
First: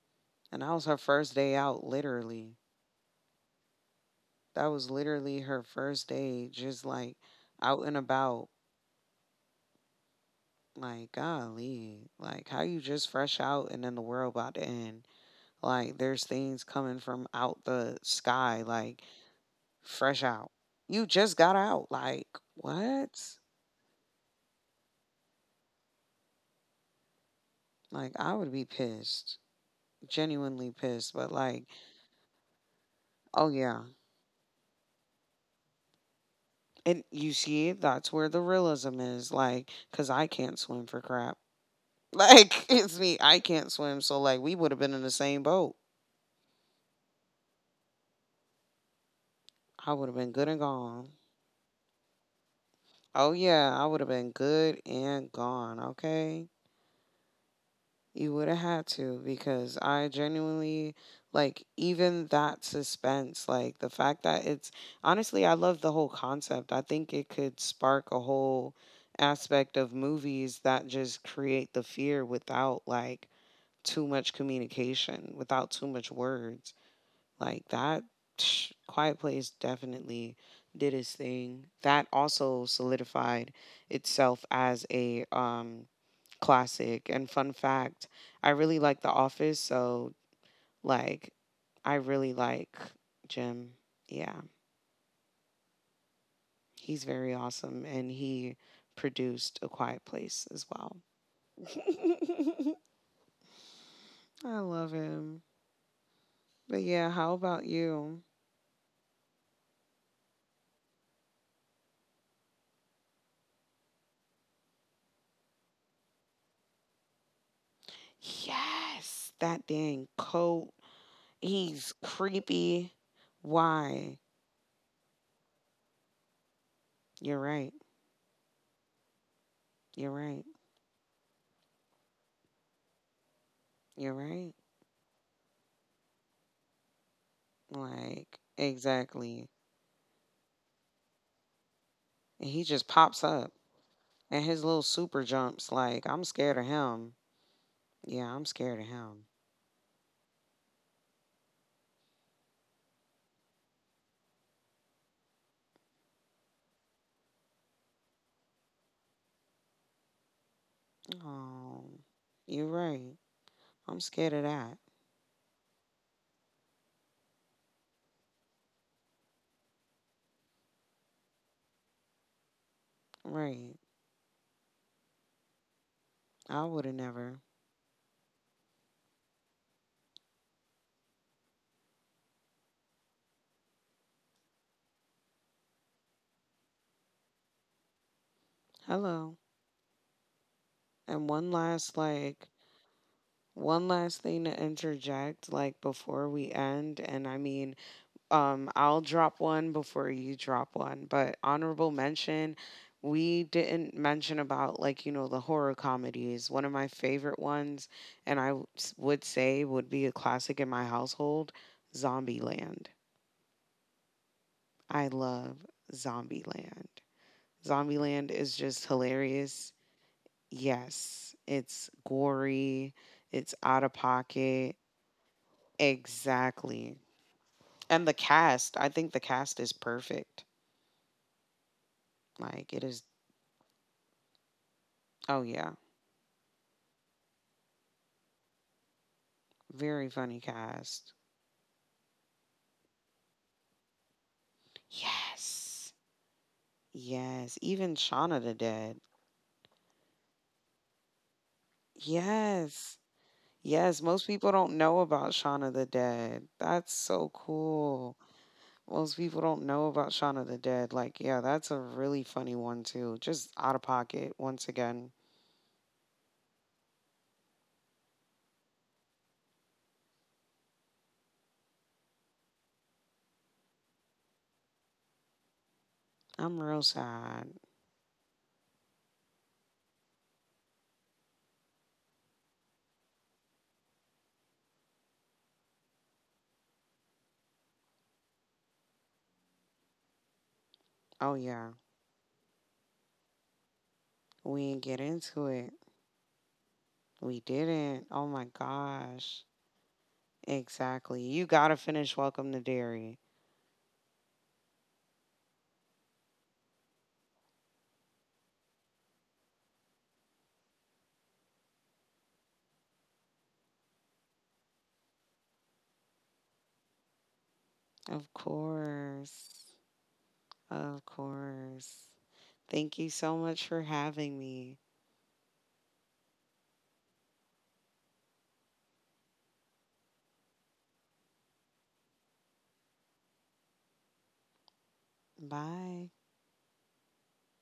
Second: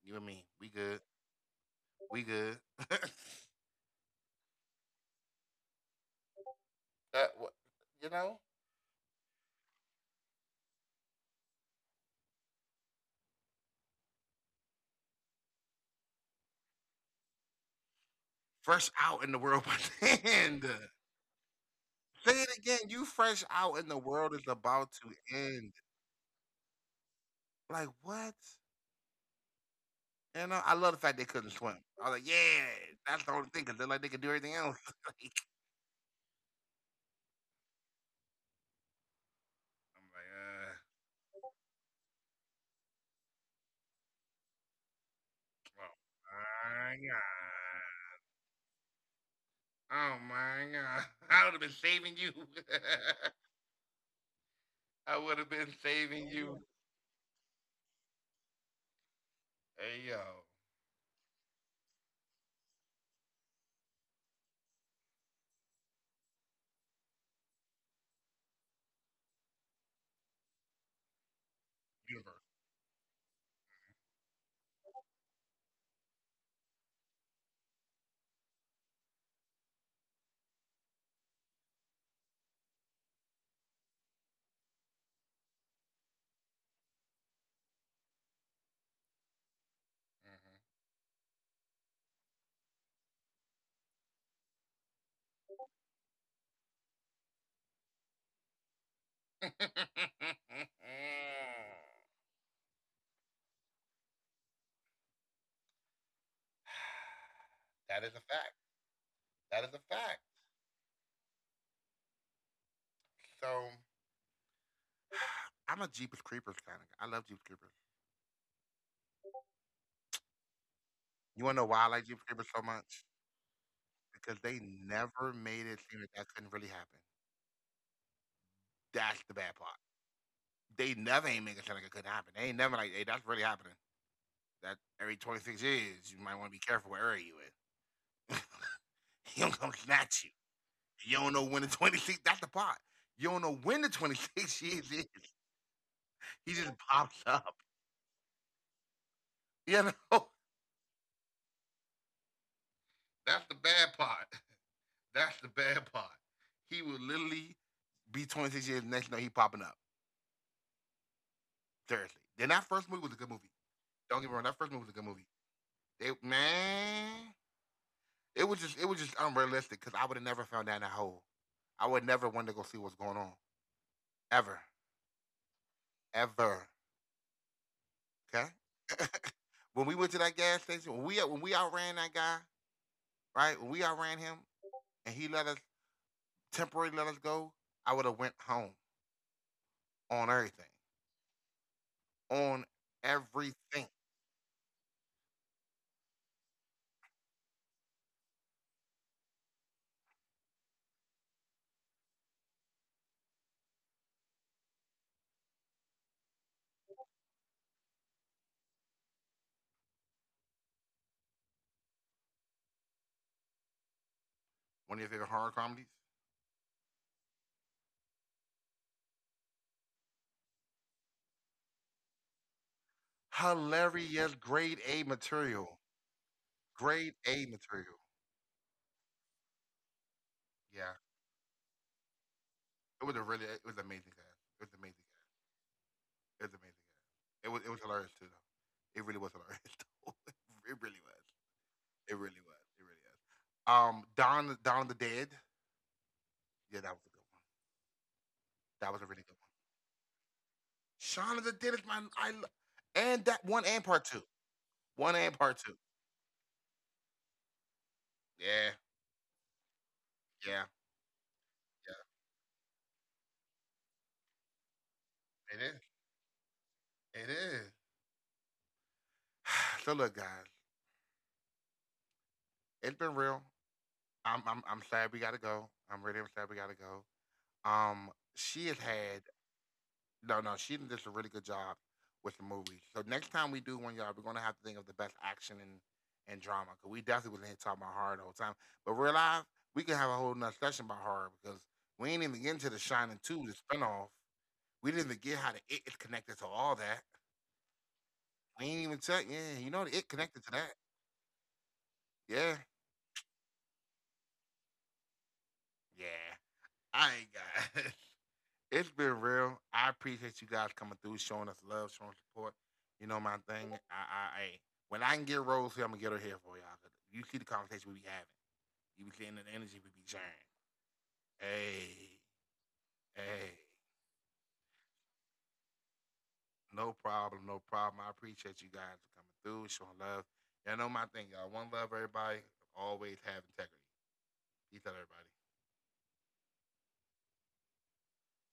You with me. And We that was her good. first day out, We literally. good. that, That was literally her first day just like what, out and you know? about. Like, golly, like how you just fresh out and then the world about to end. Like, there's things coming from out the sky, like Fresh out in the world by fresh the out. end. You just got out. Like, Say it again. You what? fresh out in the world is about to end. Like, I would Like be what? pissed, genuinely pissed. But And like, I love the fact they couldn't swim. I was like, oh yeah, yeah, that's the only thing, because they're like, they could do everything else. like, and you see, that's where the realism is. Like, cause I can't swim for crap. Like, it's me. I can't swim. So like, we would have been in the same boat. Oh I would my have God. been Oh good and my gone. God. I would have been saving you. Oh yeah, I would have been good I and would have gone, been saving okay? you. You would have had to because I Hey, yo, genuinely like even that suspense, like the fact that it's honestly I love the whole concept. I think it could spark a whole aspect of movies that just create the fear universe. without like too much communication, without too much words. Like that psh, Quiet Place definitely did its thing. That also solidified itself as a classic. And fun fact, I really like The Office, so like I really like Jim. Yeah. He's very awesome and he Mhm. produced A Quiet Place as well. I love him. But yeah, how about that is a you? fact. That is a fact. So, I'm a Jeepers Creepers kind of guy. I love Jeepers Creepers. Yes, that dang coat You want to know why I He's like Jeepers Creepers so creepy. much? Why? Because they never made it seem like that couldn't really happen. You're right. That's the bad part. You're right. They never ain't making it seem like it couldn't happen. They ain't never like, hey, that's really happening. You're right. That every 26 years, you might want to be careful where area you in. Like, he don't exactly. come snatch you. You don't know when the 26, that's the And part. he just You pops don't know up when the 26 and his years little is. super jumps. Like, I'm He just scared of pops him. up. Yeah, I'm scared of him. You know? That's the bad part. That's the bad part. He will literally be 26 years next, you know he popping up. Seriously. Oh, Then that first movie was a you're good movie. right. Don't get me wrong, that I'm first movie was a scared good of movie. that. It man, it was just unrealistic because I would have never found that in a hole. I would never want to go see what's going on Right. ever, ever. I would have never. Okay. when we went to that gas station, when we outran that guy, right? When we outran him and he let us temporarily let us go, I would have went home Hello. on everything, And one on last, like, everything. one last thing to interject, like, before we end. And I mean, I'll drop one before you drop one, but honorable mention we didn't mention about like you know the horror comedies. One of my favorite ones and would say would be a classic in my household, Zombieland. One of your favorite horror comedies? I love Zombieland. Zombieland is just hilarious. Yes, it's gory, Hilarious, it's grade out of A pocket. material, grade A Exactly. material. And the cast, I think the cast is Yeah, perfect. it was a really it Like was it is amazing. Guys. It was amazing. It Oh was yeah. amazing. Yeah. It was hilarious too. Though. It really was hilarious. Though. It really Very was. funny It cast. really was. It really is. Dawn of the Dead. Yeah, that was Yes. a good one. Yes. That was a Even really good one. Shauna the Dead. Shaun of the Dead is my I lo- and that one and part Yes. two. Yes. One and Most part people two. don't know about Shauna the Dead. That's so Yeah, cool. Most people don't yeah, know about Shauna the Dead. yeah. Like, yeah, that's a really funny one, too. Just out of pocket, once It is. again. It is. so look, guys, it's been real. I'm sad we gotta go. I'm really I'm sad we gotta go. I'm real sad. She has had No, no, she did a really good job with the movie. So next time we do one, y'all, we're gonna have to think of the best action and drama because we definitely was in here talking about horror the whole time. But real life, we can have a whole nother session about horror because Oh, we ain't even yeah. get into the Shining Two, the spinoff. We didn't even get We didn't how the get it is into connected it. to all that. We We didn't. ain't Oh, even my tell. Yeah, you know the it gosh. connected to that. Exactly. You got to Yeah, finish Welcome to Dairy. yeah. I ain't got. it's been real. I appreciate you guys coming through, showing us love, showing support. You know my thing. I when I can get Rose here, I'm gonna get her here for y'all. All You see the conversation we be having. Of You be seeing the energy we be course. sharing. Of Hey, course. hey, Thank you so much for having me. no problem, no problem. I appreciate you guys for coming through, showing love. Y'all know my thing, y'all. One love, everybody. Always have integrity. Peace out, everybody. Bye.